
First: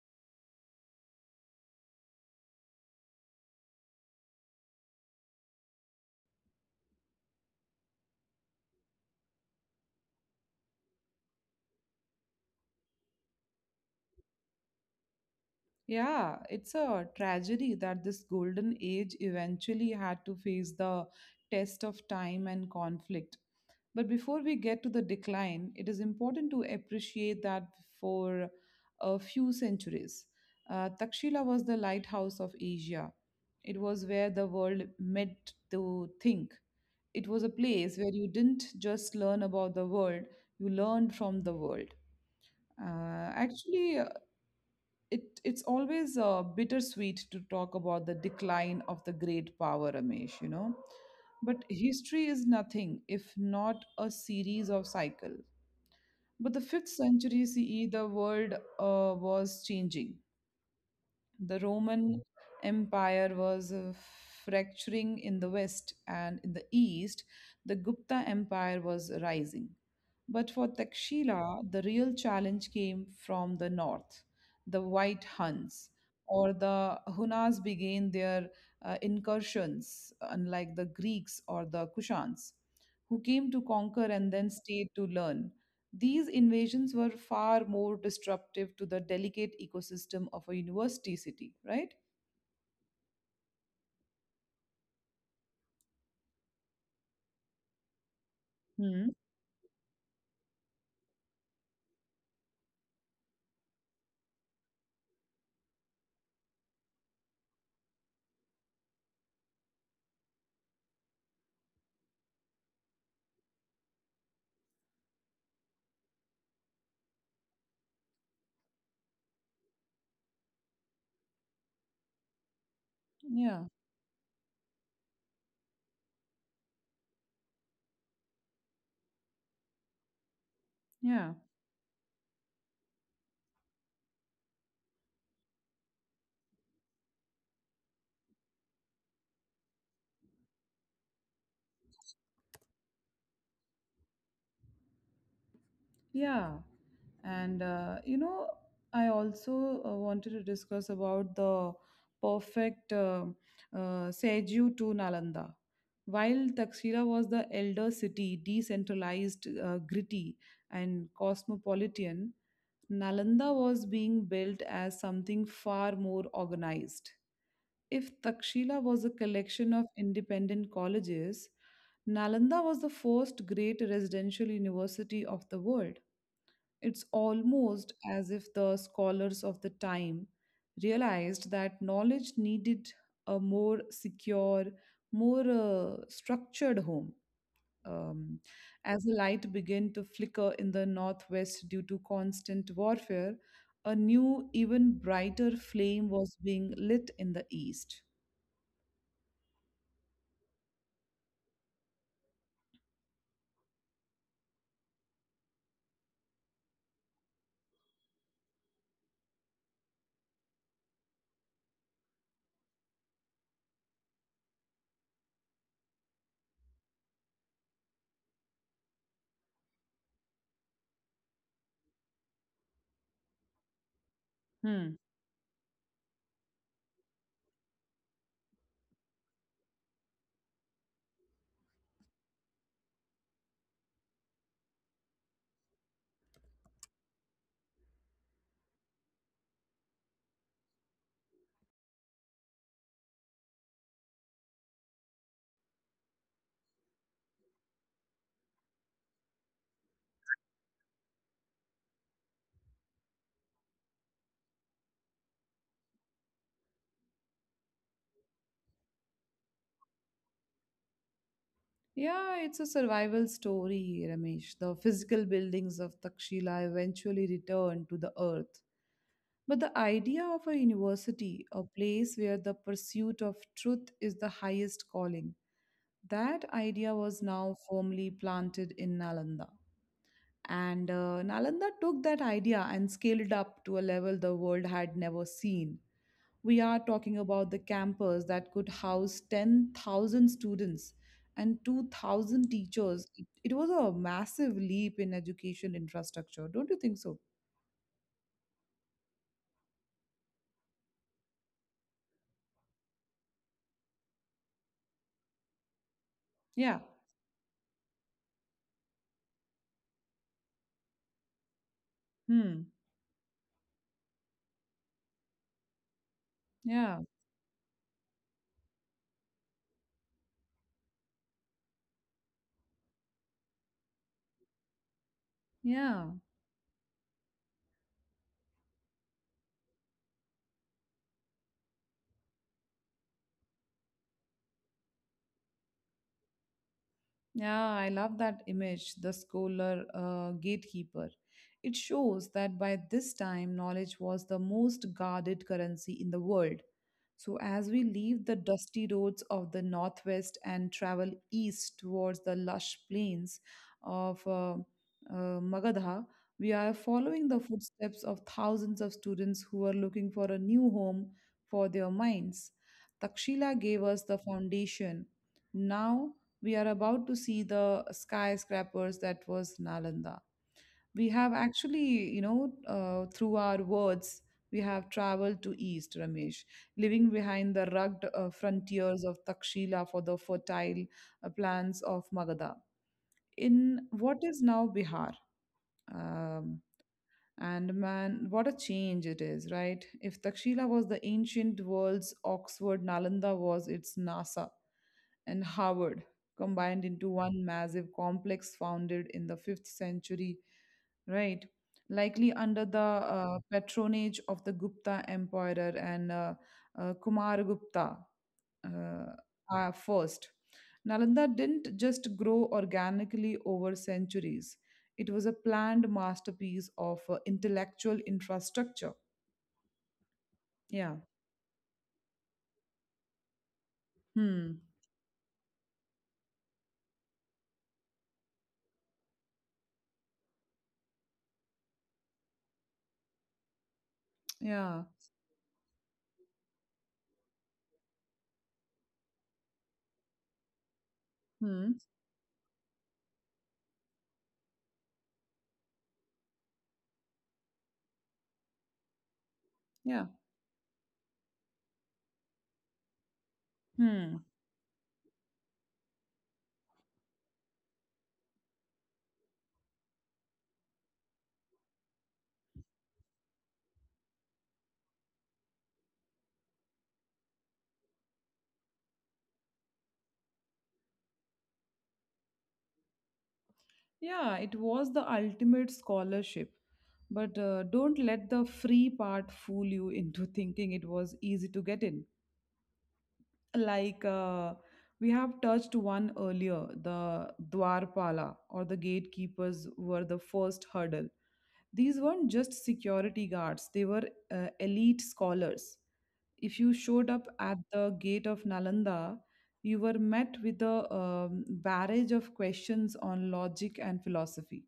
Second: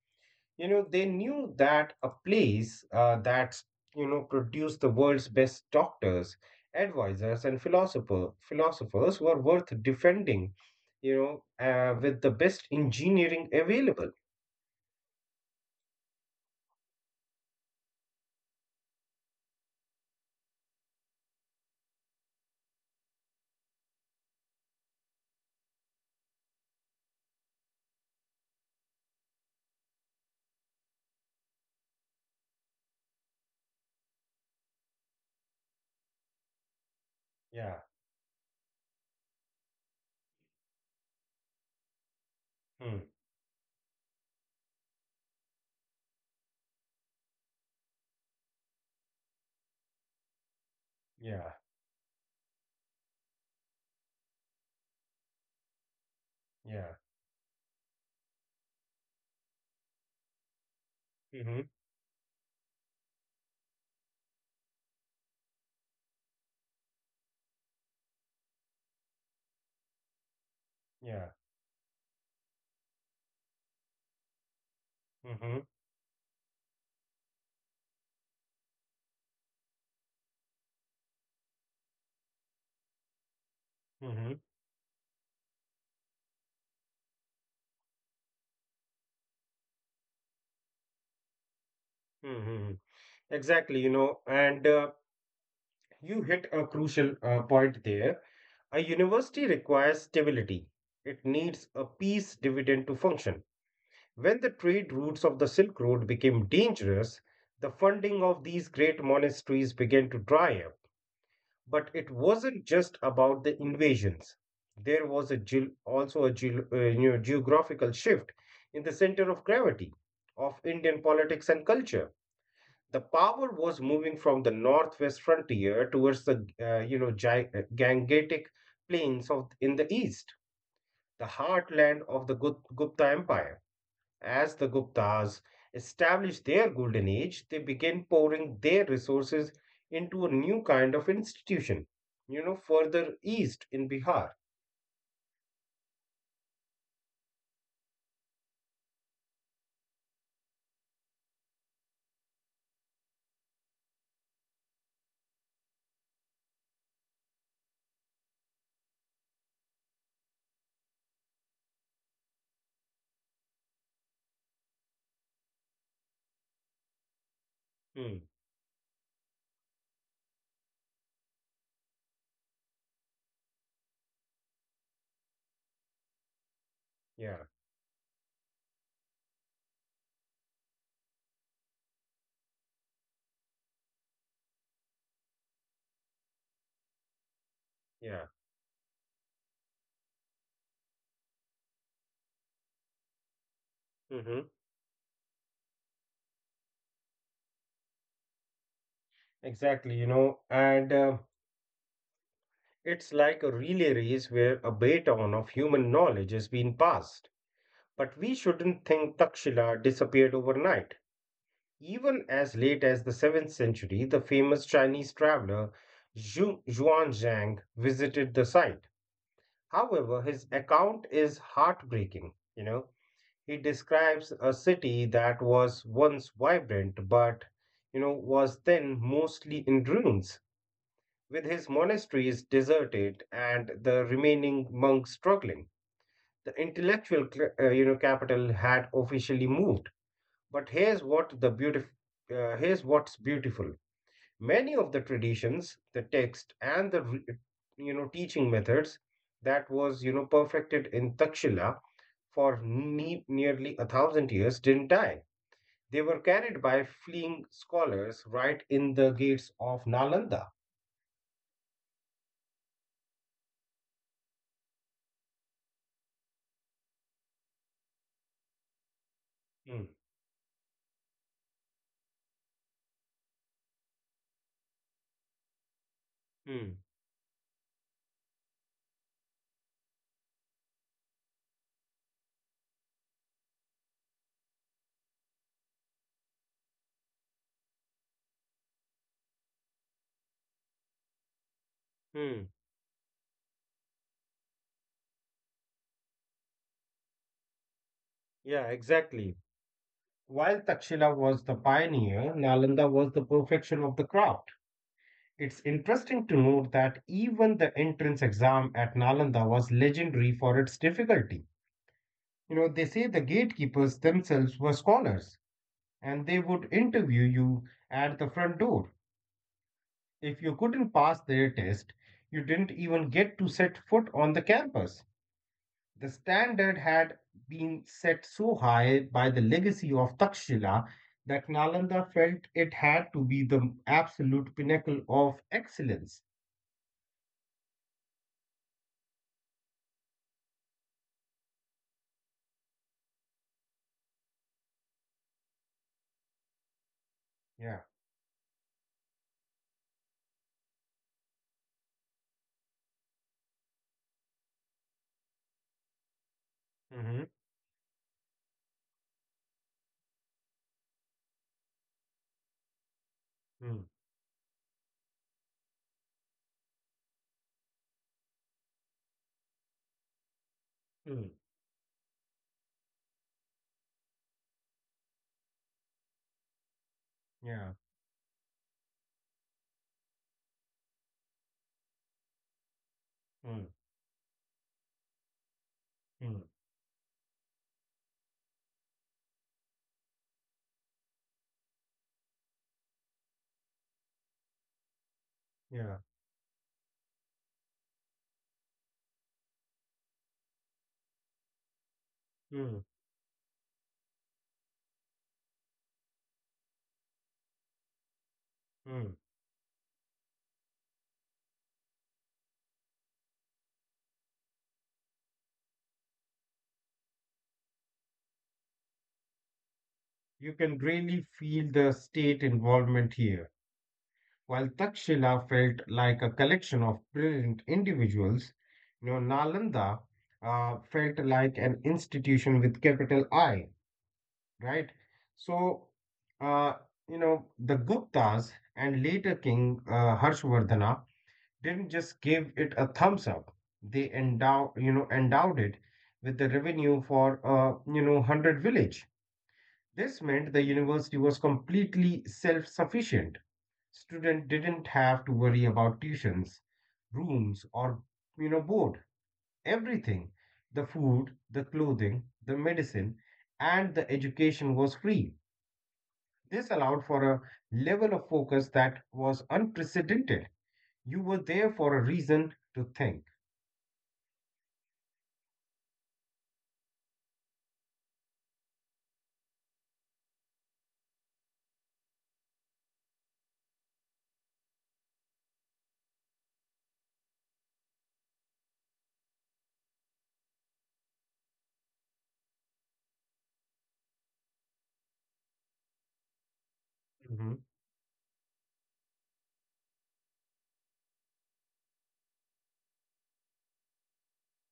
Speaker 2: They knew that a place that's produced the world's best doctors, advisors, and philosophers were worth defending, you know, uh, with the best engineering available.
Speaker 1: Yeah, it's a tragedy that this golden age eventually had to face the test of time and conflict. But before we get to the decline, it is important to appreciate that for a few centuries, Takshila was the lighthouse of Asia. It was where the world met to think. It was a
Speaker 2: Yeah.
Speaker 1: place where you didn't just learn about the world, you learned from the world.
Speaker 2: Hmm.
Speaker 1: Actually, it's always bittersweet to talk about the decline of the great power, Ramesh,
Speaker 2: Yeah.
Speaker 1: but history is nothing if not a series of cycle. But the fifth
Speaker 2: Yeah.
Speaker 1: century CE, the world was changing. The
Speaker 2: Mm-hmm.
Speaker 1: Roman Empire was fracturing in the west, and in the east, the Gupta Empire was rising. But for
Speaker 2: Yeah.
Speaker 1: Takshila, the real challenge came from the north. The White
Speaker 2: Mm-hmm.
Speaker 1: Huns or the Hunas began their incursions, unlike the Greeks or the Kushans, who came to conquer and
Speaker 2: Mm-hmm.
Speaker 1: then stayed to learn. These invasions were far more disruptive to the delicate ecosystem of a university city, right?
Speaker 2: Mm-hmm. Exactly, and you hit a crucial point there. A
Speaker 1: Hmm.
Speaker 2: university requires stability. It needs a peace dividend to function. When the trade routes of the Silk Road became dangerous, the funding of these great monasteries began to dry up. But it wasn't just about the invasions. There was a also a geographical shift in the center of gravity of Indian politics and culture. The power
Speaker 1: Yeah.
Speaker 2: was moving from the northwest frontier towards the Gangetic plains of in the east, the
Speaker 1: Yeah.
Speaker 2: heartland of the Gupta Empire. As the Guptas established their golden age, they begin pouring their resources into a new kind of institution, further east in Bihar.
Speaker 1: Yeah, and I also wanted to discuss about the perfect Seju to Nalanda. While Takshira was the elder city, decentralized, gritty, and cosmopolitan, Nalanda was being built as something far more organized.
Speaker 2: Hmm.
Speaker 1: If Takshila was a collection of independent colleges, Nalanda was the first great residential university of the world. It's
Speaker 2: Yeah,
Speaker 1: almost as if the scholars of the time realized that knowledge needed a more secure, more structured home.
Speaker 2: yeah.
Speaker 1: Um, as the light began to flicker in the northwest due to constant warfare, a
Speaker 2: Hmm.
Speaker 1: new, even brighter flame was being lit in the east.
Speaker 2: Exactly, you know, and it's like a relay race where a baton of human knowledge is being passed. But we shouldn't think Takshila disappeared overnight. Even as late as the 7th century, the famous Chinese traveler Zhu Zhuangzhang visited the site. However, his account is heartbreaking. He describes a
Speaker 1: Hmm.
Speaker 2: city that was once vibrant, but was then mostly in ruins, with his monasteries deserted and the remaining monks struggling. The intellectual capital had officially moved. But here's what's beautiful. Many of the traditions, the text, and the teaching methods that was perfected in Takshila for nearly a thousand years didn't die. They were carried by fleeing scholars right in the gates of Nalanda.
Speaker 1: Yeah, it's a survival story, Ramesh. The physical buildings of Takshila eventually returned to the earth. But
Speaker 2: Hmm.
Speaker 1: the idea of a university, a place where the pursuit of truth is the highest calling, that
Speaker 2: Hmm.
Speaker 1: idea was now firmly planted in Nalanda. And Nalanda took that idea and scaled up to a level the world had never seen. We are talking about the campus that could house 10,000 students and
Speaker 2: Hmm.
Speaker 1: 2,000 teachers. It was a massive leap in education infrastructure, don't you think so?
Speaker 2: Yeah, exactly. While Takshila was the pioneer, Nalanda was the perfection of the craft. It's interesting to note
Speaker 1: Yeah.
Speaker 2: that even the entrance exam at Nalanda was legendary for its difficulty. They
Speaker 1: Hmm.
Speaker 2: say the gatekeepers themselves were scholars and they would
Speaker 1: Yeah.
Speaker 2: interview you at the front door. If you couldn't pass their test, you didn't even get to set foot on the campus. The
Speaker 1: Yeah.
Speaker 2: standard had been set so high by the legacy of Takshila that Nalanda felt it had to be the absolute pinnacle of excellence.
Speaker 1: Yeah, I love that image, the scholar gatekeeper. It shows that by this time, knowledge was the most guarded currency in the world. So,
Speaker 2: Yeah.
Speaker 1: as we leave the dusty roads of the northwest and travel east towards the lush plains of Magadha, we are
Speaker 2: Mm-hmm.
Speaker 1: following the footsteps of thousands of students who are looking for a new home for their minds. Takshila gave us the foundation. Now we are about to see the skyscrapers that was Nalanda. We
Speaker 2: Mm-hmm.
Speaker 1: have actually, through our words, we have traveled to East, Ramesh, leaving behind
Speaker 2: Yeah.
Speaker 1: the rugged frontiers of Takshila for the fertile plants of Magadha.
Speaker 2: Mm-hmm.
Speaker 1: In what is now Bihar. Um, and man, what a change it is, right? If Takshila was the ancient world's Oxford, Nalanda was its NASA and
Speaker 2: Yeah.
Speaker 1: Harvard combined into one massive complex, founded in the 5th century, right? Likely under
Speaker 2: Mm-hmm.
Speaker 1: the patronage of the Gupta Emperor and Kumaragupta uh, first. Nalanda didn't just grow organically over centuries, it was a planned masterpiece of intellectual infrastructure.
Speaker 2: You can
Speaker 1: Yeah.
Speaker 2: really feel the state involvement here.
Speaker 1: Hmm.
Speaker 2: While Takshila felt like a collection of brilliant individuals, Nalanda felt like an institution with capital I,
Speaker 1: Yeah.
Speaker 2: right? So, uh, you know, the Guptas and later King Harshvardhana
Speaker 1: Hmm.
Speaker 2: didn't just give it a thumbs up. They endowed it with the revenue for 100 village.
Speaker 1: Yeah.
Speaker 2: This meant the university was completely self sufficient.
Speaker 1: Hmm.
Speaker 2: Students didn't have to worry about tuitions, rooms, or board. Everything — the food, the clothing, the medicine, and the education — was free. This allowed for a level of focus that was unprecedented. You were there for a reason to think.
Speaker 1: Yeah, it was the ultimate scholarship. But don't let the free part fool you into thinking it was easy to get in. like uh, we have touched one earlier, the dwarpala, or the gatekeepers, were the first hurdle. These weren't just security guards, they were elite scholars. If you showed up at
Speaker 2: Mhm.
Speaker 1: the gate of Nalanda, you were met with a barrage of questions on logic and philosophy.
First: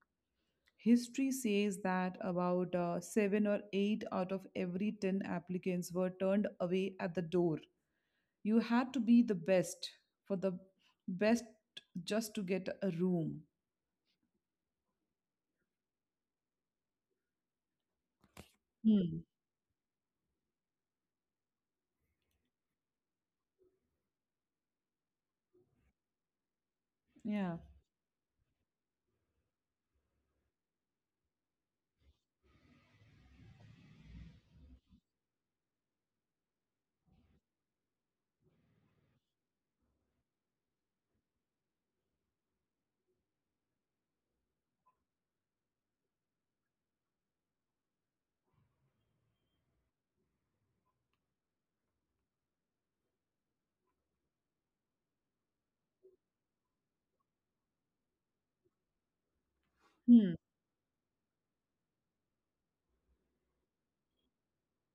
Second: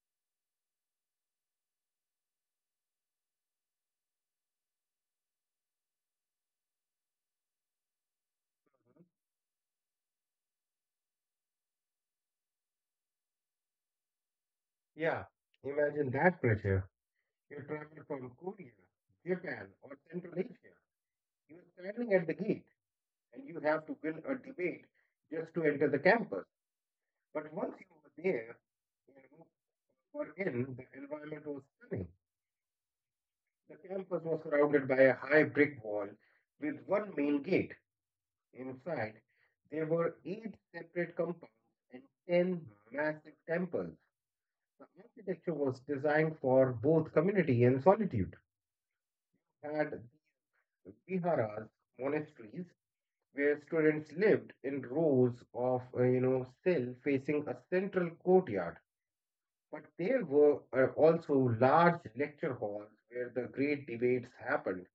Speaker 1: History says that about 7 or 8 out of every 10 applicants were turned away at the door. You had to be the best for the best just to get a room.
Speaker 2: Yeah, imagine that pressure. You travel from Korea,
Speaker 1: Hmm.
Speaker 2: Japan, or Central Asia. You were standing at the gate and you have to win a debate just to enter the campus.
Speaker 1: Yeah.
Speaker 2: But once you were there, you were in. The environment was stunning. The campus was surrounded by a high brick wall with one main gate. Inside, there were eight separate compounds and ten massive temples. The architecture was designed for both community and solitude. It had these viharas, monasteries, where students lived in rows of cells facing a central courtyard. But there
Speaker 1: Hmm.
Speaker 2: were also large lecture halls where the great debates happened.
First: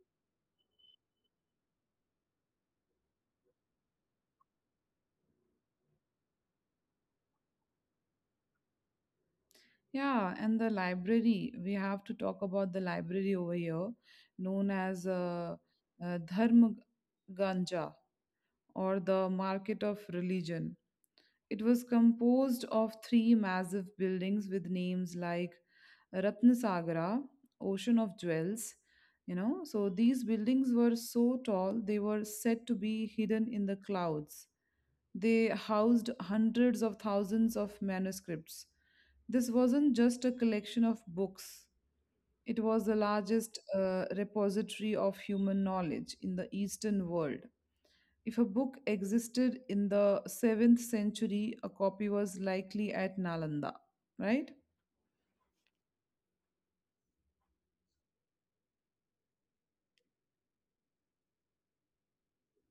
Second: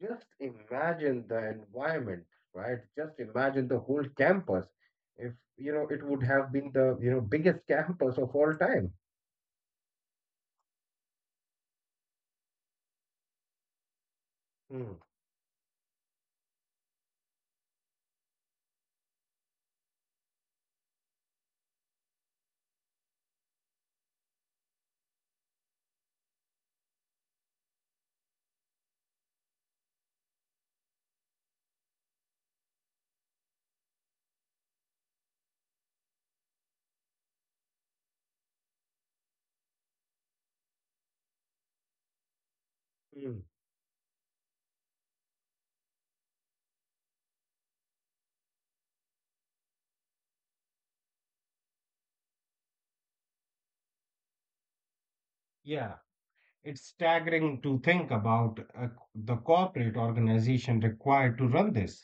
Speaker 2: Just imagine the environment, right? Just imagine the whole campus. If, you know, it would have been the biggest campus of all time.
Speaker 1: Yeah, and the library, we have to talk about the library over here, known
Speaker 2: Hmm.
Speaker 1: as Dharma Ganja, or the market of religion. It was composed of three massive buildings with names like Ratnasagara, Ocean of Jewels. You know, so these buildings were so tall they were said to be hidden in the clouds. They housed hundreds of thousands of manuscripts. This wasn't just a collection of books, it was the largest
Speaker 2: Mm.
Speaker 1: repository of human knowledge in the Eastern world. If a book existed in the 7th century, a copy was likely at Nalanda, right?
Speaker 2: Yeah, it's staggering to think about the corporate organization required to run this.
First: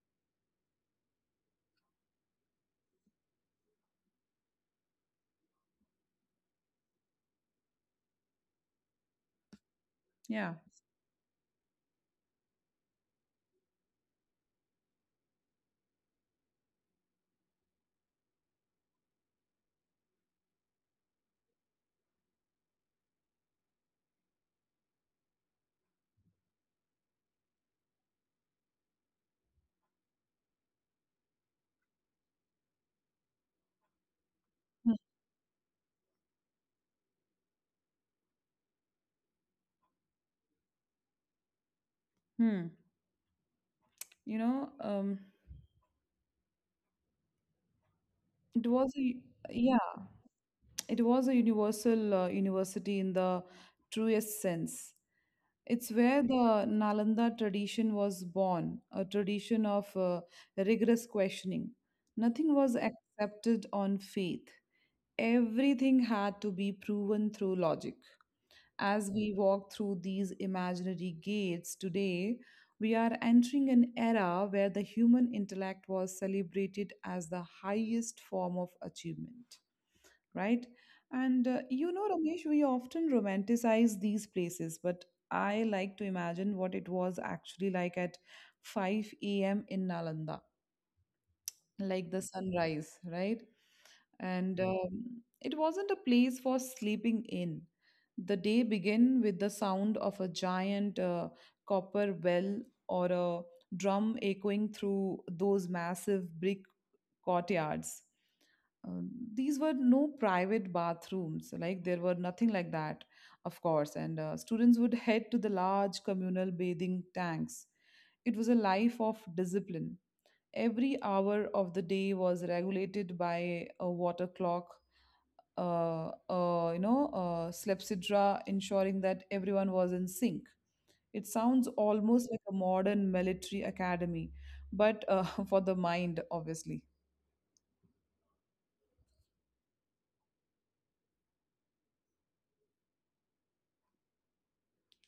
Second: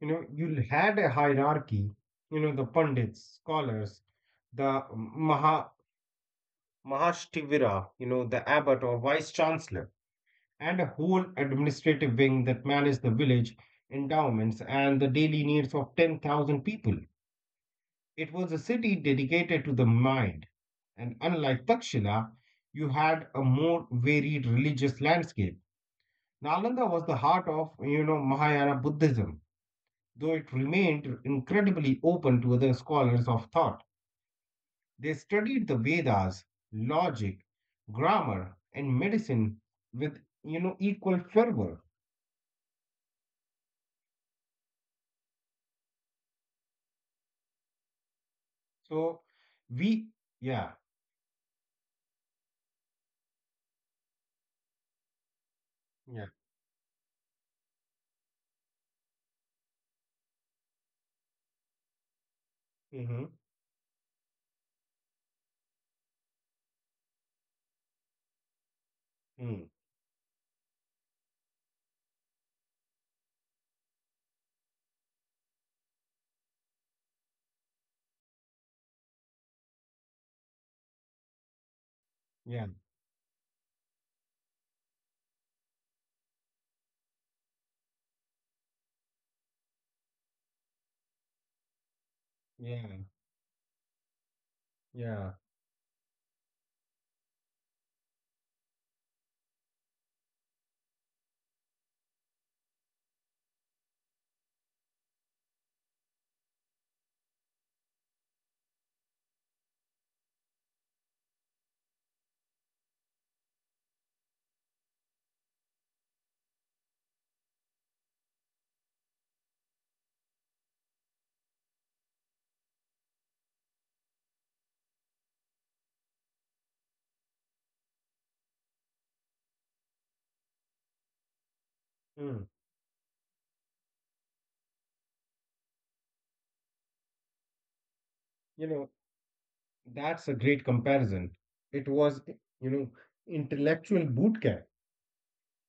Speaker 2: You had a hierarchy. The pundits, scholars, the maha mahashtivira, the abbot or vice chancellor, and a
Speaker 1: Yeah.
Speaker 2: whole administrative wing that managed the village endowments and the daily needs of 10,000 people. It was a city dedicated to the mind. And unlike Takshila, you had a more varied religious landscape. Nalanda was the heart of Mahayana Buddhism, though it remained incredibly open to other scholars of thought. They studied the Vedas, logic, grammar, and medicine with equal fervor.
Speaker 1: Hmm. You know, um,
Speaker 2: So,
Speaker 1: it was a,
Speaker 2: we,
Speaker 1: yeah,
Speaker 2: yeah,
Speaker 1: it was a universal university in the truest sense.
Speaker 2: yeah,
Speaker 1: It's where the Nalanda tradition was born, a tradition of rigorous questioning. Nothing
Speaker 2: mm-hmm.
Speaker 1: was accepted on faith. Everything had to be proven through logic.
Speaker 2: Mm,
Speaker 1: As we walk through these imaginary gates today, we are entering an era where the human intellect was celebrated as the highest form of achievement, right? And
Speaker 2: yeah,
Speaker 1: Ramesh, we often romanticize these places, but I like to imagine what it was actually like at 5 a.m. in Nalanda, like the
Speaker 2: yeah,
Speaker 1: sunrise, right? and
Speaker 2: yeah,
Speaker 1: it wasn't a place for sleeping in. The day began with the sound of a giant copper bell or a drum echoing through those massive brick courtyards. Uh, these were no private bathrooms, like there were nothing like that, of course. And students would head to the large communal bathing tanks. It was a life of discipline. Every hour of the day was regulated by a water clock, clepsydra, ensuring that everyone was in sync. It sounds
Speaker 2: mm.
Speaker 1: almost like a modern military academy, but for the mind, obviously.
Speaker 2: you know that's a great comparison. It was you know intellectual boot camp,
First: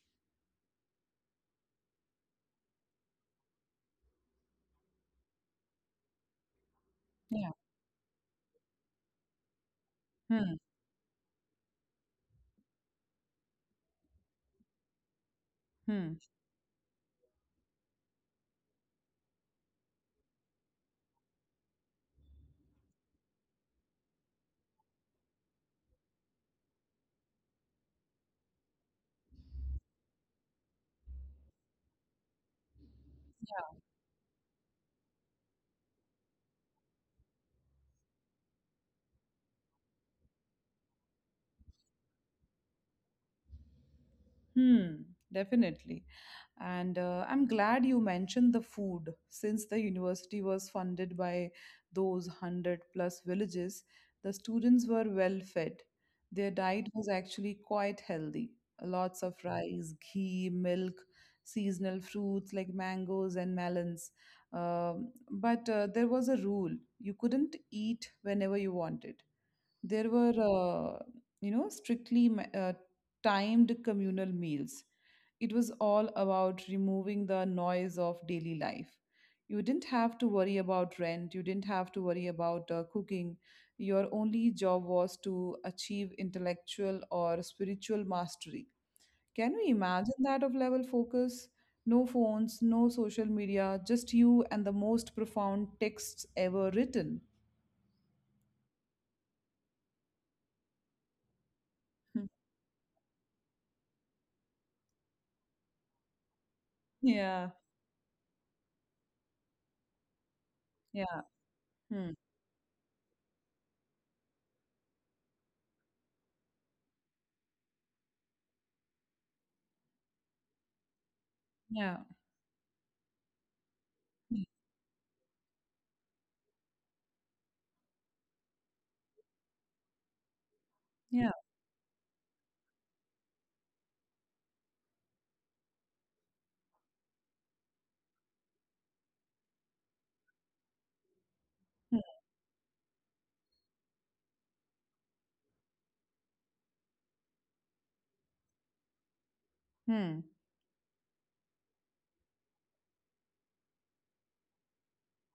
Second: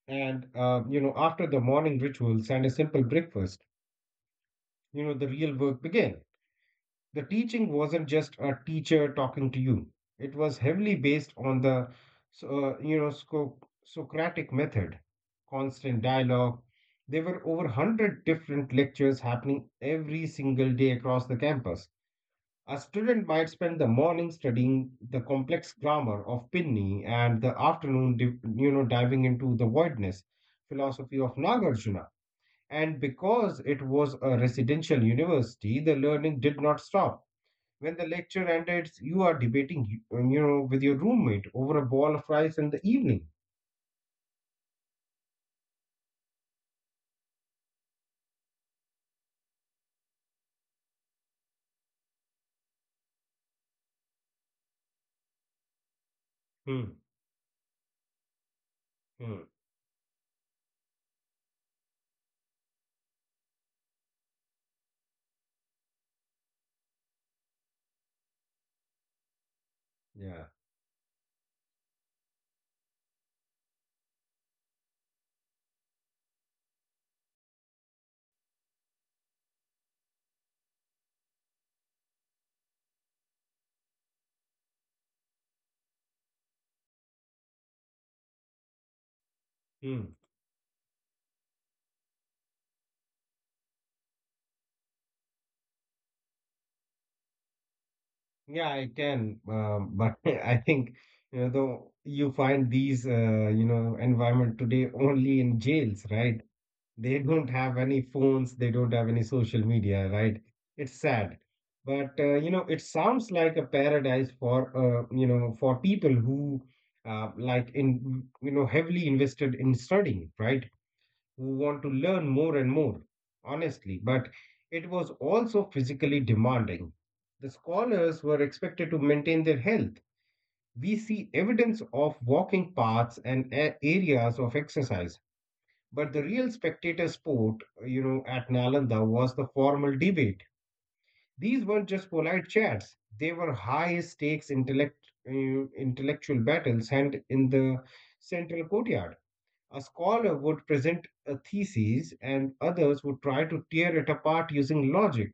Speaker 2: and after the morning rituals and a simple breakfast, the real work began. The
Speaker 1: Yeah.
Speaker 2: teaching wasn't just a teacher talking to you. It
Speaker 1: Hmm.
Speaker 2: was heavily based on the so- uh, you know Sco- Socratic method, constant
Speaker 1: Hmm.
Speaker 2: dialogue. There were over 100 different lectures happening every single day across the campus. A student might spend the morning studying the complex grammar of Pinni and the afternoon diving into the voidness philosophy of Nagarjuna. And because it was a residential university, the learning did not stop when the lecture ended. You are debating, with your roommate over a ball of rice in the evening.
Speaker 1: Hmm. Definitely. And I'm glad you mentioned the food. Since the university was funded by those 100 plus villages, the students were well fed. Their diet
Speaker 2: Hmm.
Speaker 1: was actually quite healthy. Lots of
Speaker 2: Hmm.
Speaker 1: rice, ghee, milk, seasonal fruits like mangoes and melons. But there was a rule, you couldn't eat whenever you wanted. There were,
Speaker 2: Yeah.
Speaker 1: uh, you know, strictly ma- uh, timed communal meals. It was all about removing the noise of daily life. You didn't have to worry about rent, you didn't have to worry about cooking. Your only job was to achieve intellectual or spiritual mastery. Can you
Speaker 2: Hmm.
Speaker 1: imagine that of level focus? No phones, no social media, just you and the most profound texts ever written.
Speaker 2: Yeah, I can, but I think though you find these environment today only in jails, right? They don't
Speaker 1: Yeah,
Speaker 2: have any phones, they don't have any social media, right? It's
Speaker 1: yeah,
Speaker 2: sad,
Speaker 1: hmm,
Speaker 2: but it sounds like a paradise for for people who like in heavily invested in studying, right? Who want to
Speaker 1: yeah.
Speaker 2: learn more and more, honestly, but
Speaker 1: Mm.
Speaker 2: it was also physically demanding. The scholars were expected to maintain their health. We see
Speaker 1: Yeah.
Speaker 2: evidence of walking paths and areas of exercise, but the real spectator sport, you know, at Nalanda was the formal debate. These weren't just polite chats; they were high stakes intellectual battles, and in the central courtyard. A
Speaker 1: Hmm.
Speaker 2: scholar would present a thesis and others would try to tear it apart using logic,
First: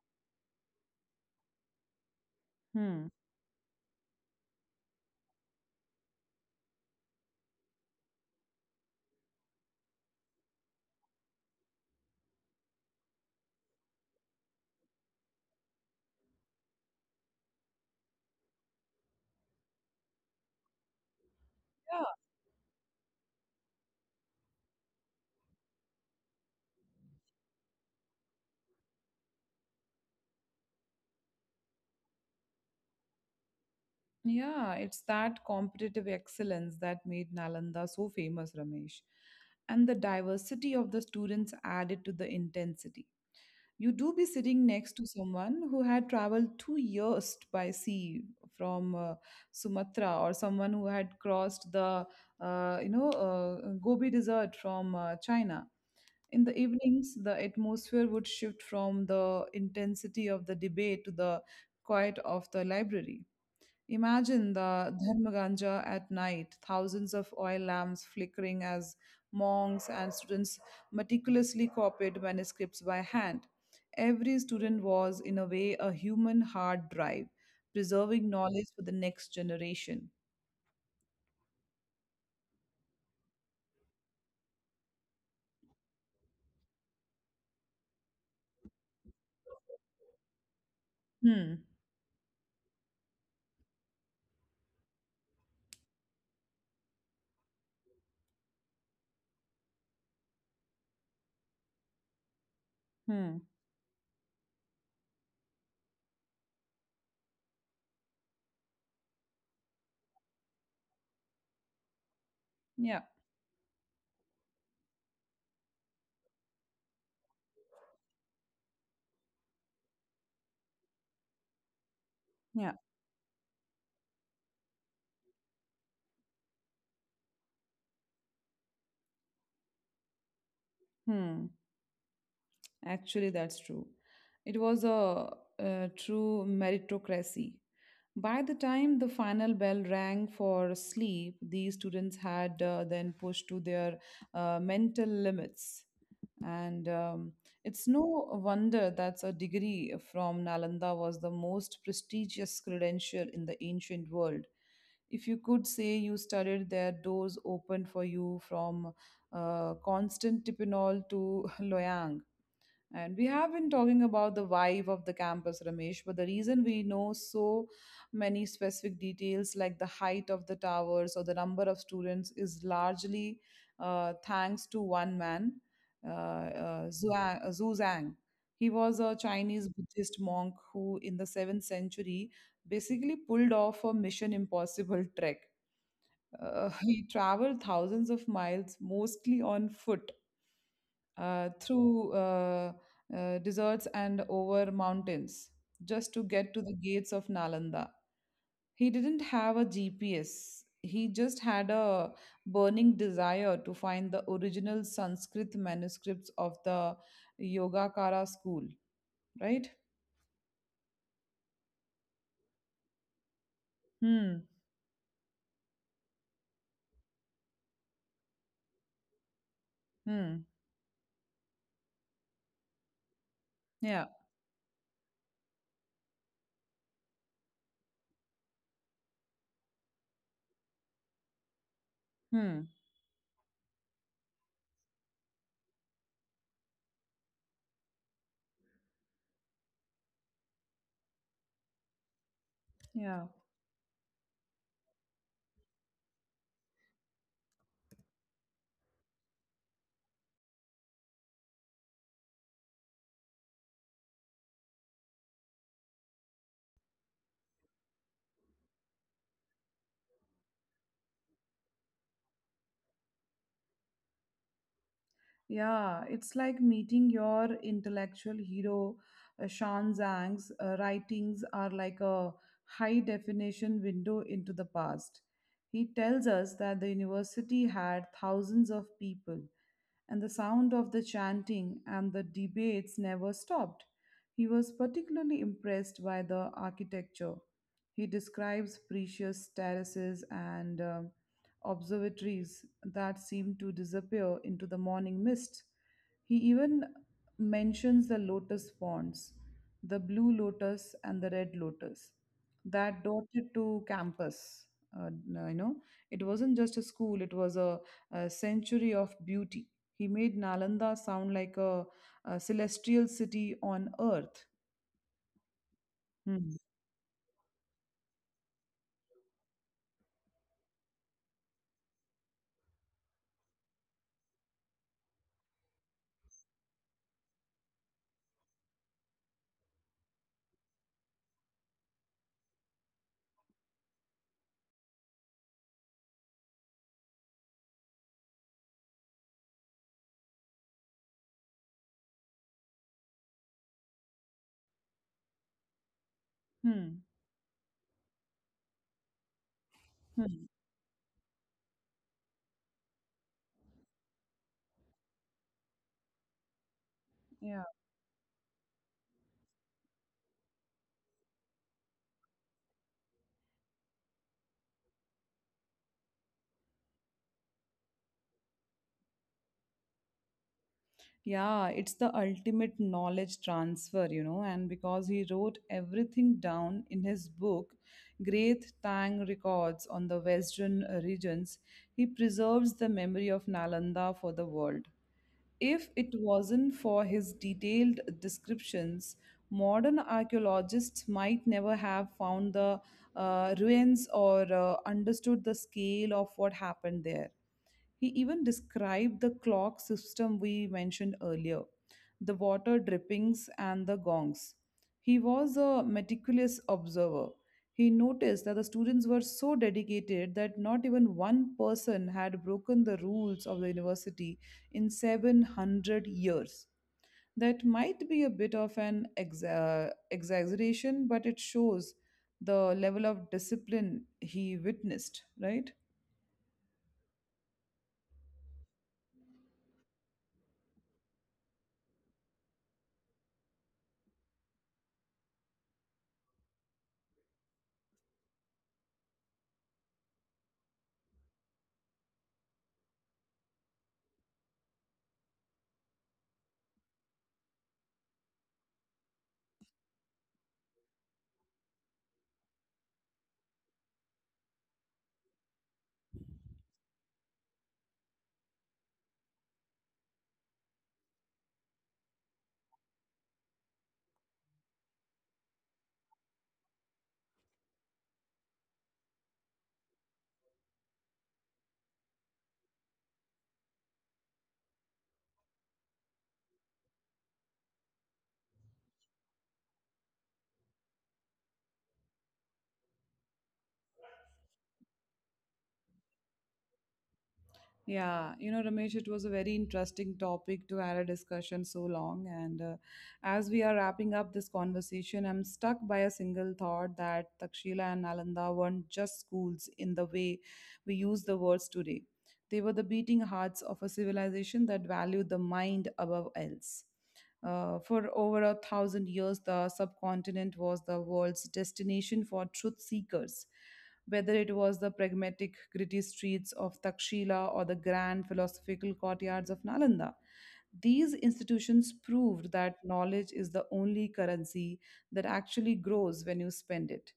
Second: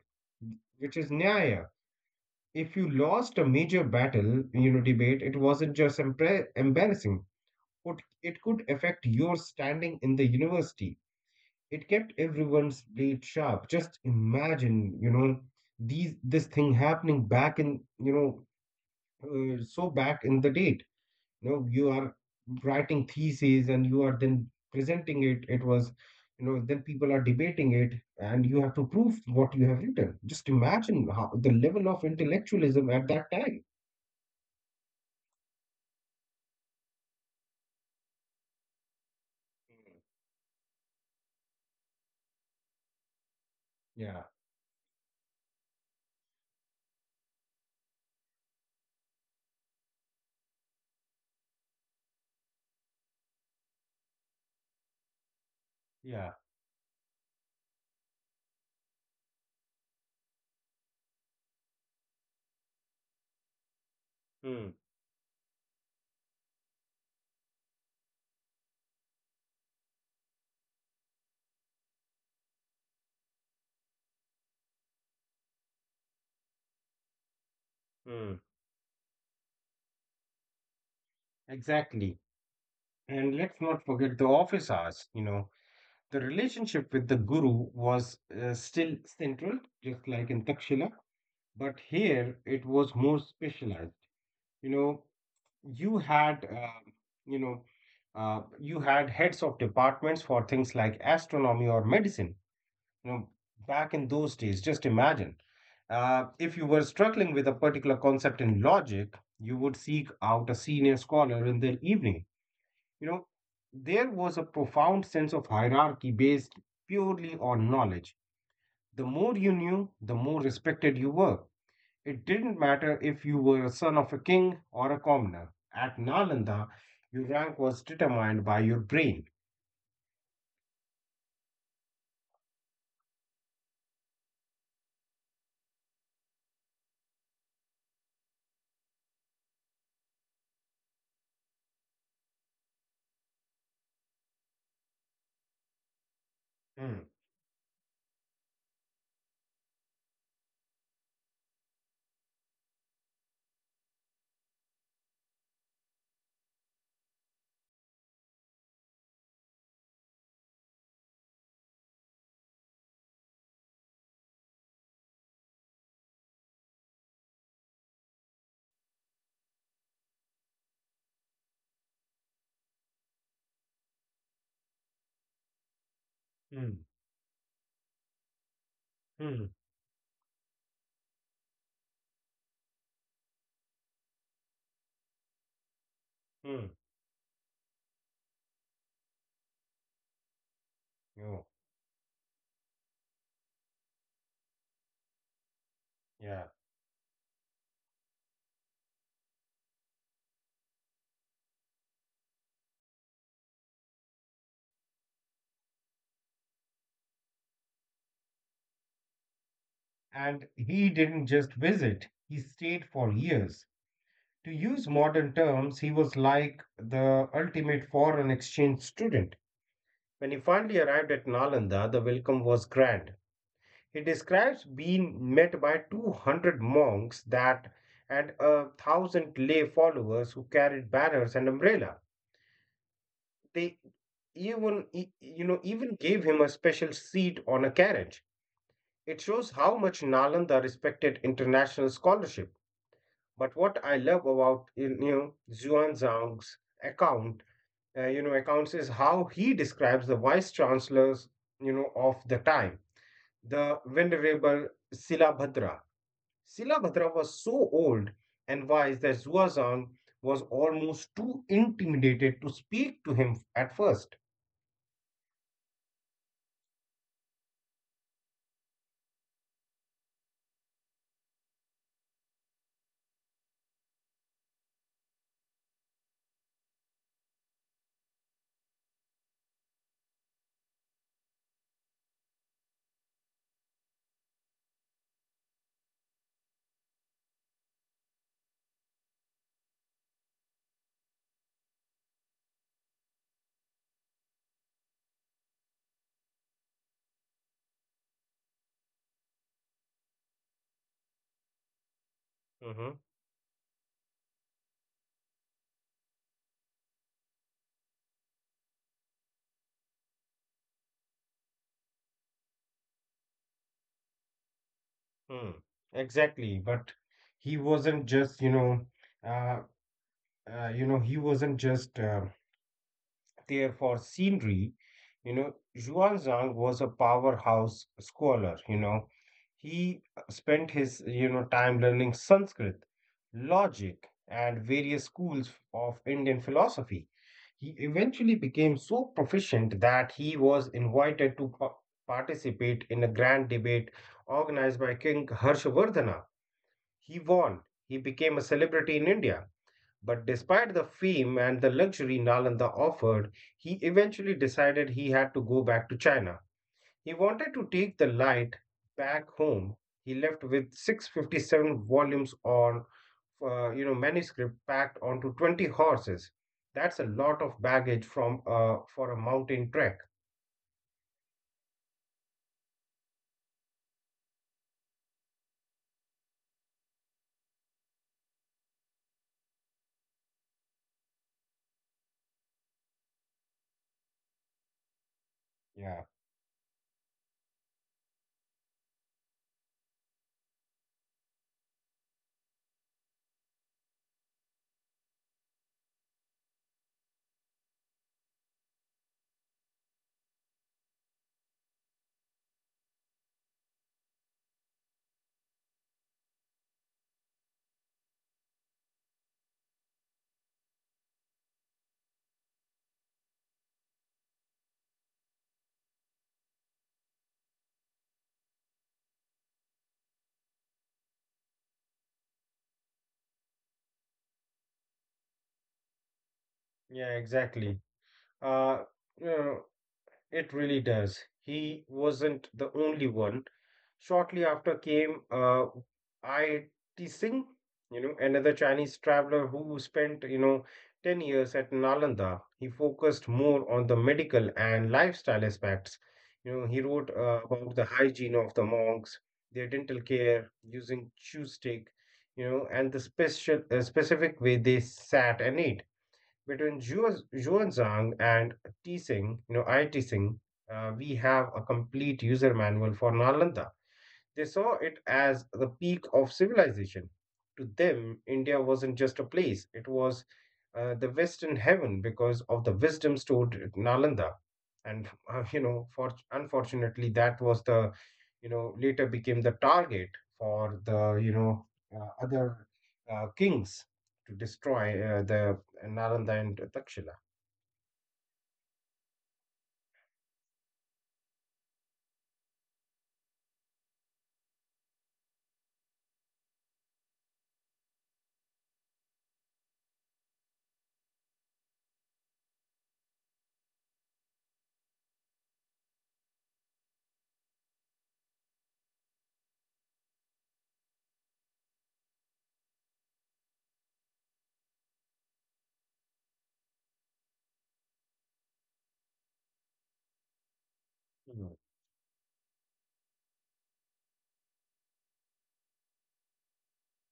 Speaker 2: which is Nyaya. If you
Speaker 1: Hmm.
Speaker 2: lost a major battle, you know, debate, it wasn't just embarrassing. It, it could affect your standing in the university. It kept everyone's blade sharp. Just imagine, you know, these this thing happening back in, you know, so back in the date,
Speaker 1: Yeah.
Speaker 2: you know, you are writing theses and you are then presenting it. It was, you know, then people are debating it, and you have to prove what you have written. Just imagine how the level of intellectualism at that time.
Speaker 1: Yeah. It's that competitive excellence that made Nalanda so famous, Ramesh. And the diversity of the students added to the intensity. You do be
Speaker 2: Yeah,
Speaker 1: sitting next to someone who had traveled 2 years by sea from Sumatra, or someone who had crossed the Gobi Desert from China. In the
Speaker 2: yeah.
Speaker 1: evenings, the atmosphere would shift from the intensity of the debate to the quiet of the library. Imagine the
Speaker 2: Mm,
Speaker 1: Dharmaganja at night, thousands of oil lamps flickering as monks and students meticulously copied manuscripts by hand. Every student was, in a way, a human hard drive, preserving knowledge
Speaker 2: mm,
Speaker 1: for the next generation.
Speaker 2: exactly. And let's not forget the office hours. You know, the relationship with the guru was still central, just like in Takshila,
Speaker 1: Hmm,
Speaker 2: but here it was more specialized. You know, you had you know you had heads of departments for things like astronomy or medicine,
Speaker 1: hmm,
Speaker 2: you know, back in those days. Just imagine, if you were struggling with a particular concept in logic, you would seek out a senior scholar in the evening.
Speaker 1: yeah,
Speaker 2: You know, there was a profound sense of hierarchy based purely on knowledge. The more you knew, the more respected you were.
Speaker 1: yeah,
Speaker 2: It didn't matter if you were a son of a king or a commoner. At Nalanda, your rank was determined by your brain.
Speaker 1: hmm. Actually, that's true. It was a true meritocracy. By the time the final bell rang for sleep, these students had then pushed to their mental limits. And it's no
Speaker 2: Hmm,
Speaker 1: wonder that a degree from Nalanda was the most prestigious credential in the ancient world. If you could say you studied there, doors opened for you from Constantinople to Loyang. And we have been talking about the vibe of the campus, Ramesh, but the reason we know so many specific details, like the height of the towers or the number of students, is largely thanks to one man,
Speaker 2: hmm,
Speaker 1: Zhu Zhang. He was a Chinese
Speaker 2: hmm,
Speaker 1: Buddhist monk who, in the 7th century, basically pulled off a mission impossible trek. He
Speaker 2: hmm.
Speaker 1: traveled thousands of miles, mostly on foot, uh,
Speaker 2: Oh,
Speaker 1: through uh, uh, deserts and over mountains just to get to
Speaker 2: yeah.
Speaker 1: the gates of Nalanda. He didn't have a GPS. He just had a burning desire to find the original Sanskrit manuscripts of the Yogacara school, right?
Speaker 2: And he didn't just visit, he stayed for years.
Speaker 1: Hmm.
Speaker 2: To use modern terms, he was like the ultimate foreign exchange student. When he
Speaker 1: Hmm.
Speaker 2: finally arrived at Nalanda, the welcome was grand.
Speaker 1: Yeah.
Speaker 2: He describes being met by 200 monks that and a thousand lay followers who carried banners and umbrella.
Speaker 1: Hmm.
Speaker 2: They even even gave him a special seat on a carriage. It shows how much Nalanda respected international scholarship.
Speaker 1: Yeah.
Speaker 2: But what I love about, you know, Xuanzang's account, accounts is how he describes the vice chancellors, you know, of the time, the venerable Silabhadra. Silabhadra was so old and wise that Zuazang was almost too intimidated to speak to him at first.
Speaker 1: Yeah, it's like meeting your intellectual hero. Shan Zhang's writings are like a high definition window into the past. He tells us that the university had thousands of people, and the sound of the chanting and the debates never stopped. He was particularly impressed by the architecture. He describes precious terraces and observatories that seem to disappear into the morning mist. He even mentions the lotus ponds, the blue lotus and the red lotus
Speaker 2: Mm-hmm.
Speaker 1: that dotted to campus. Uh, you know, it wasn't just a school, it was a sanctuary of beauty. He made Nalanda sound like a celestial city on earth.
Speaker 2: Hmm.
Speaker 1: Hmm.
Speaker 2: Exactly, but he wasn't just, uh, he wasn't just there for scenery. You know, Zhuang Zhang was a powerhouse scholar, you know. He spent his, you know, time learning Sanskrit, logic, and various schools of Indian philosophy. He eventually became so proficient that he was invited to participate in a grand debate organized by King Harshvardhana.
Speaker 1: Hmm.
Speaker 2: He won. He became a celebrity in India. But
Speaker 1: Hmm.
Speaker 2: despite the fame and the luxury Nalanda offered, he eventually decided he had to go back to China. He wanted
Speaker 1: Yeah.
Speaker 2: to take the light back home. He left with 657 volumes on, manuscript packed onto 20 horses. That's a lot of baggage from for a mountain trek.
Speaker 1: Yeah, it's the ultimate knowledge transfer, you know, and because he wrote everything down in his book, Great Tang Records on the Western Regions, he preserves the memory of Nalanda for the world. If
Speaker 2: Yeah.
Speaker 1: it wasn't for his detailed descriptions, modern archaeologists might never have found the ruins or understood the scale of what happened there. He even described the clock system we mentioned earlier, the water drippings, and the gongs. He was a meticulous observer, he noticed that the students were so dedicated that not even one person had broken the rules of the university in 700 years. That might be a bit of an exaggeration, but it shows the level of discipline he witnessed, right?
Speaker 2: Yeah, exactly. Uh, you know, it really does. He wasn't the only one. Shortly after came I T Singh, you know, another Chinese traveler who spent, you know, 10 years at Nalanda. He focused more on the medical and lifestyle aspects. You know, he wrote about the hygiene of the monks, their dental care using chew stick, you know, and the special specific way they sat and ate between Xuanzang and T. Tsing, you know, I. T. Tsing, we have a complete user manual for Nalanda. They saw it as the peak of civilization. To them, India wasn't just a place, it was the Western heaven because of the wisdom stored at Nalanda. And, for, unfortunately, that was the, you know, later became the target for the, other kings to destroy the Nalanda and Takshila.
Speaker 1: Yeah, you know, Ramesh, it was a very interesting topic to have a discussion so long. And as we are wrapping up this conversation, I'm stuck by a single thought that Takshila and Nalanda weren't just schools in the way we use the words today. They were the beating hearts of a civilization that valued the mind above else. For over a thousand years, the subcontinent was the world's destination for truth seekers, whether it was the pragmatic, gritty streets of Takshila or the grand philosophical courtyards of Nalanda. These institutions proved that knowledge is the only currency that actually grows when you spend it.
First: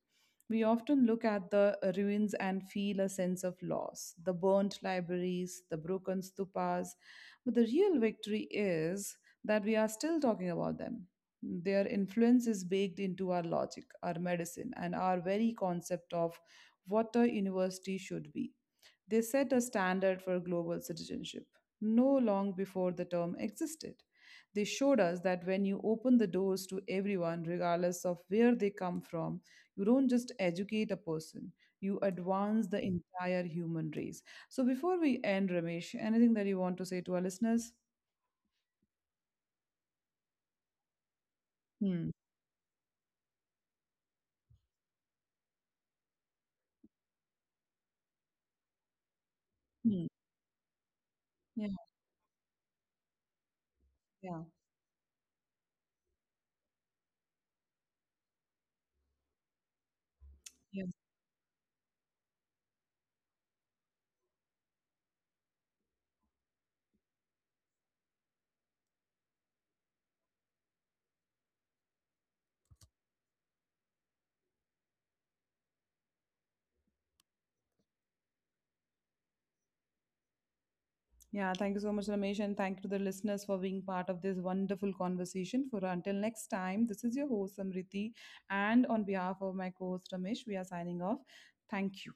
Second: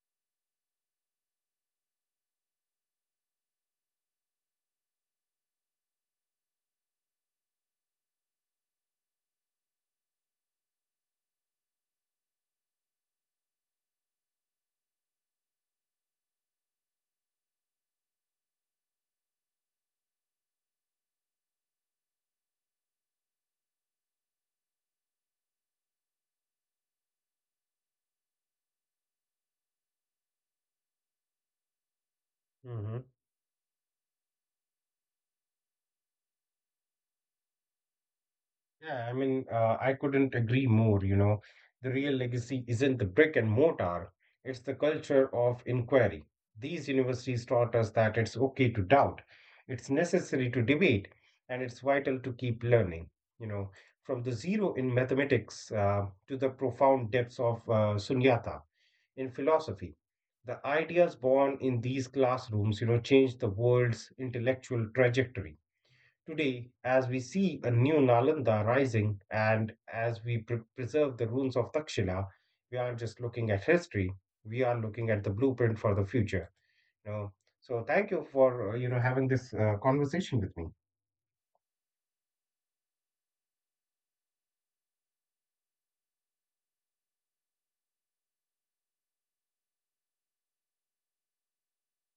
Speaker 1: We often look at the ruins and feel a sense of loss, the burnt libraries, the broken stupas, but the real victory is that we are still talking about them. Their influence is baked into our logic, our medicine, and our very concept of what a university should be. They set a standard for global citizenship no long before the term existed. They showed us that when you open the doors to everyone, regardless of where they come from, you don't just educate a person, you advance the
Speaker 2: Hmm.
Speaker 1: entire human race. So, before we end, Ramesh, anything that you want to say to our listeners?
Speaker 2: Yeah, I mean, I couldn't agree more, you know. The
Speaker 1: Hmm.
Speaker 2: real legacy isn't the brick and mortar, it's the culture of inquiry. These universities taught us that it's okay to doubt, it's
Speaker 1: Hmm.
Speaker 2: necessary to debate, and
Speaker 1: Yeah,
Speaker 2: it's vital to keep learning, you know, from the
Speaker 1: yeah,
Speaker 2: zero in mathematics to the profound depths of sunyata in philosophy. The
Speaker 1: yeah.
Speaker 2: ideas born in these classrooms, you know, changed the world's intellectual trajectory. Today, as we see a new Nalanda rising and as we preserve the ruins of Takshila, we aren't just looking at history, we are looking at the blueprint for the future. You know? So thank you for having this conversation with me.
Speaker 1: Yeah, thank you so much, Ramesh, and thank you to the listeners for being part of this wonderful conversation. For until next time, this is your host Samriti, and on behalf of my co-host Ramesh, we are signing off. Thank you.